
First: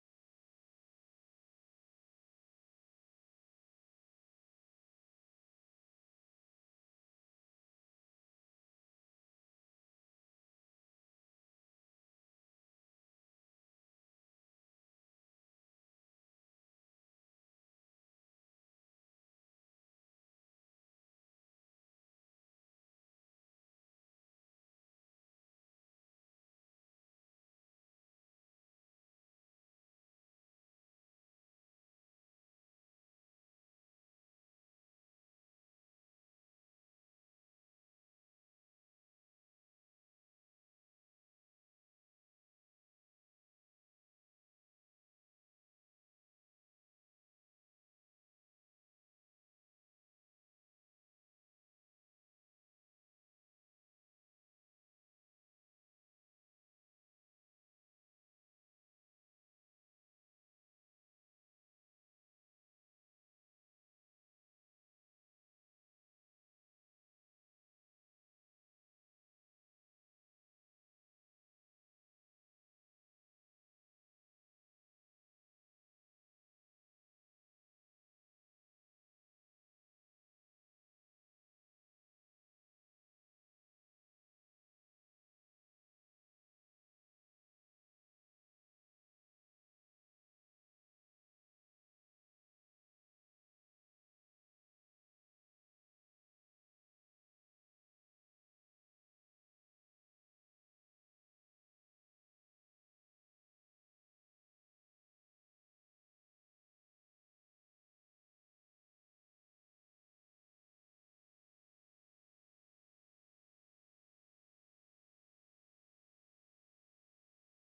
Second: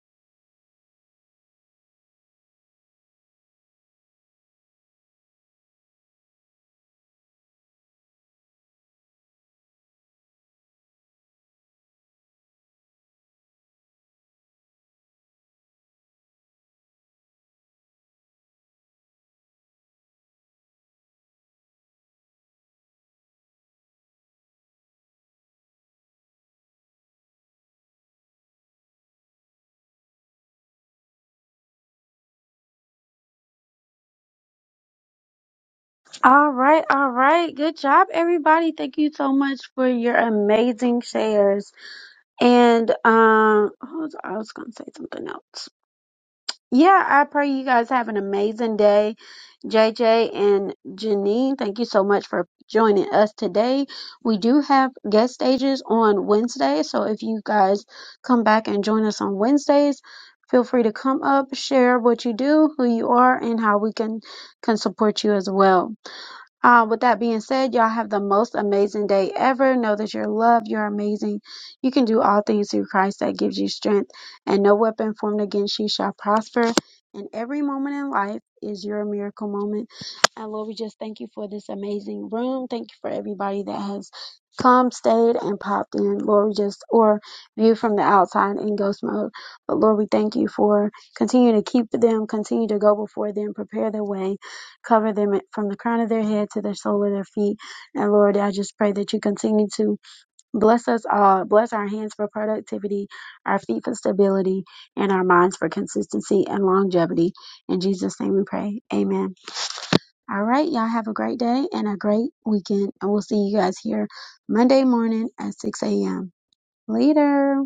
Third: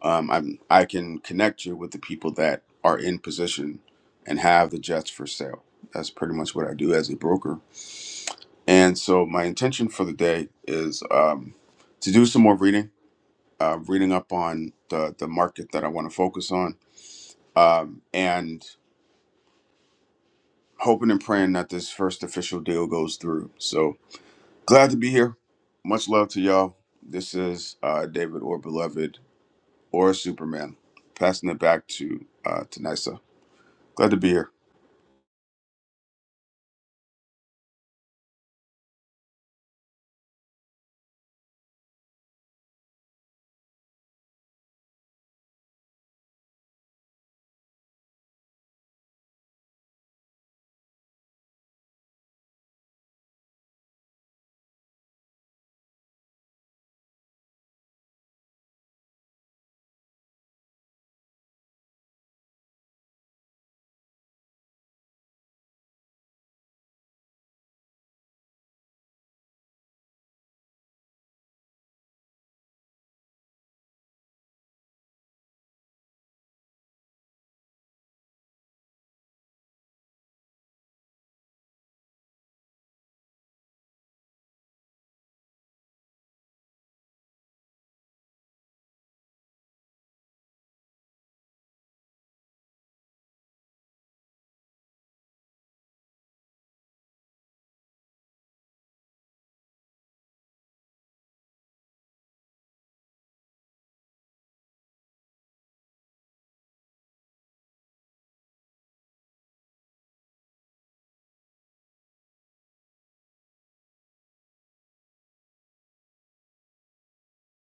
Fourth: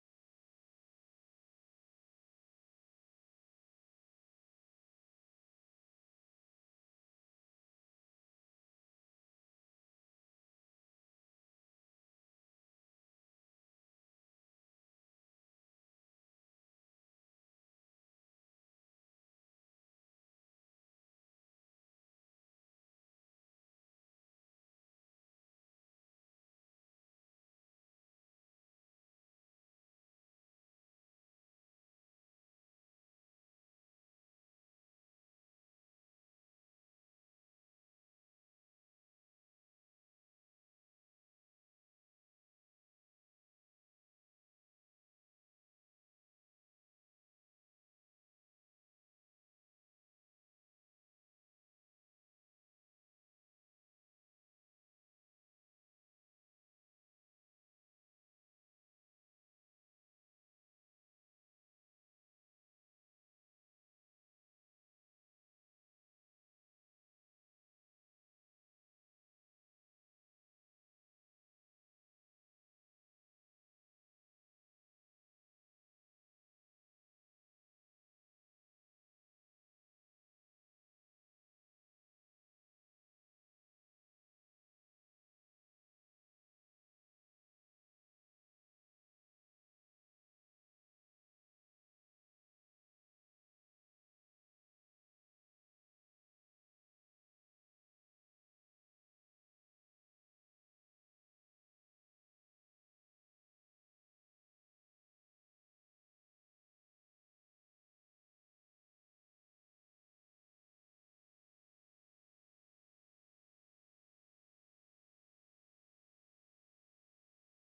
S2: um, I'm, I can connect you with the people that are in position and have the jets for sale. That's pretty much what I do as a broker. And so my intention for the day is um, to do some more reading, uh, reading up on the, the market that I want to focus on um, and hoping and praying that this first official deal goes through. So glad to be here. Much love to y'all. This is uh, David or Beloved or Superman. Passing it back to uh, to Nysa. Glad to be here.
S1: All right, all right. Good job, everybody. Thank you so much for your amazing shares. And um, hold on, I was gonna say something else. Yeah, I pray you guys have an amazing day. JJ and Janine, thank you so much for joining us today. We do have guest stages on Wednesday, so if you guys come back and join us on Wednesdays, feel free to come up, share what you do, who you are, and how we can can support you as well. Uh, with that being said, y'all have the most amazing day ever. Know that you're loved, you're amazing. You can do all things through Christ that gives you strength, and no weapon formed against you shall prosper. And every moment in life is your miracle moment. And Lord, we just thank you for this amazing room. Thank you for everybody that has come, stayed, and popped in. Lord, we just, or viewed from the outside in ghost mode. But Lord, we thank you for continue to keep them, continue to go before them, prepare their way cover them from the crown of their head to the sole of their feet. And Lord, I just pray that you continue to bless us all, bless our hands for productivity, our feet for stability, and our minds for consistency and longevity. In Jesus' name we pray. Amen. All right, y'all have a great day and a great weekend. And we'll see you guys here Monday morning at 6 a.m. Later.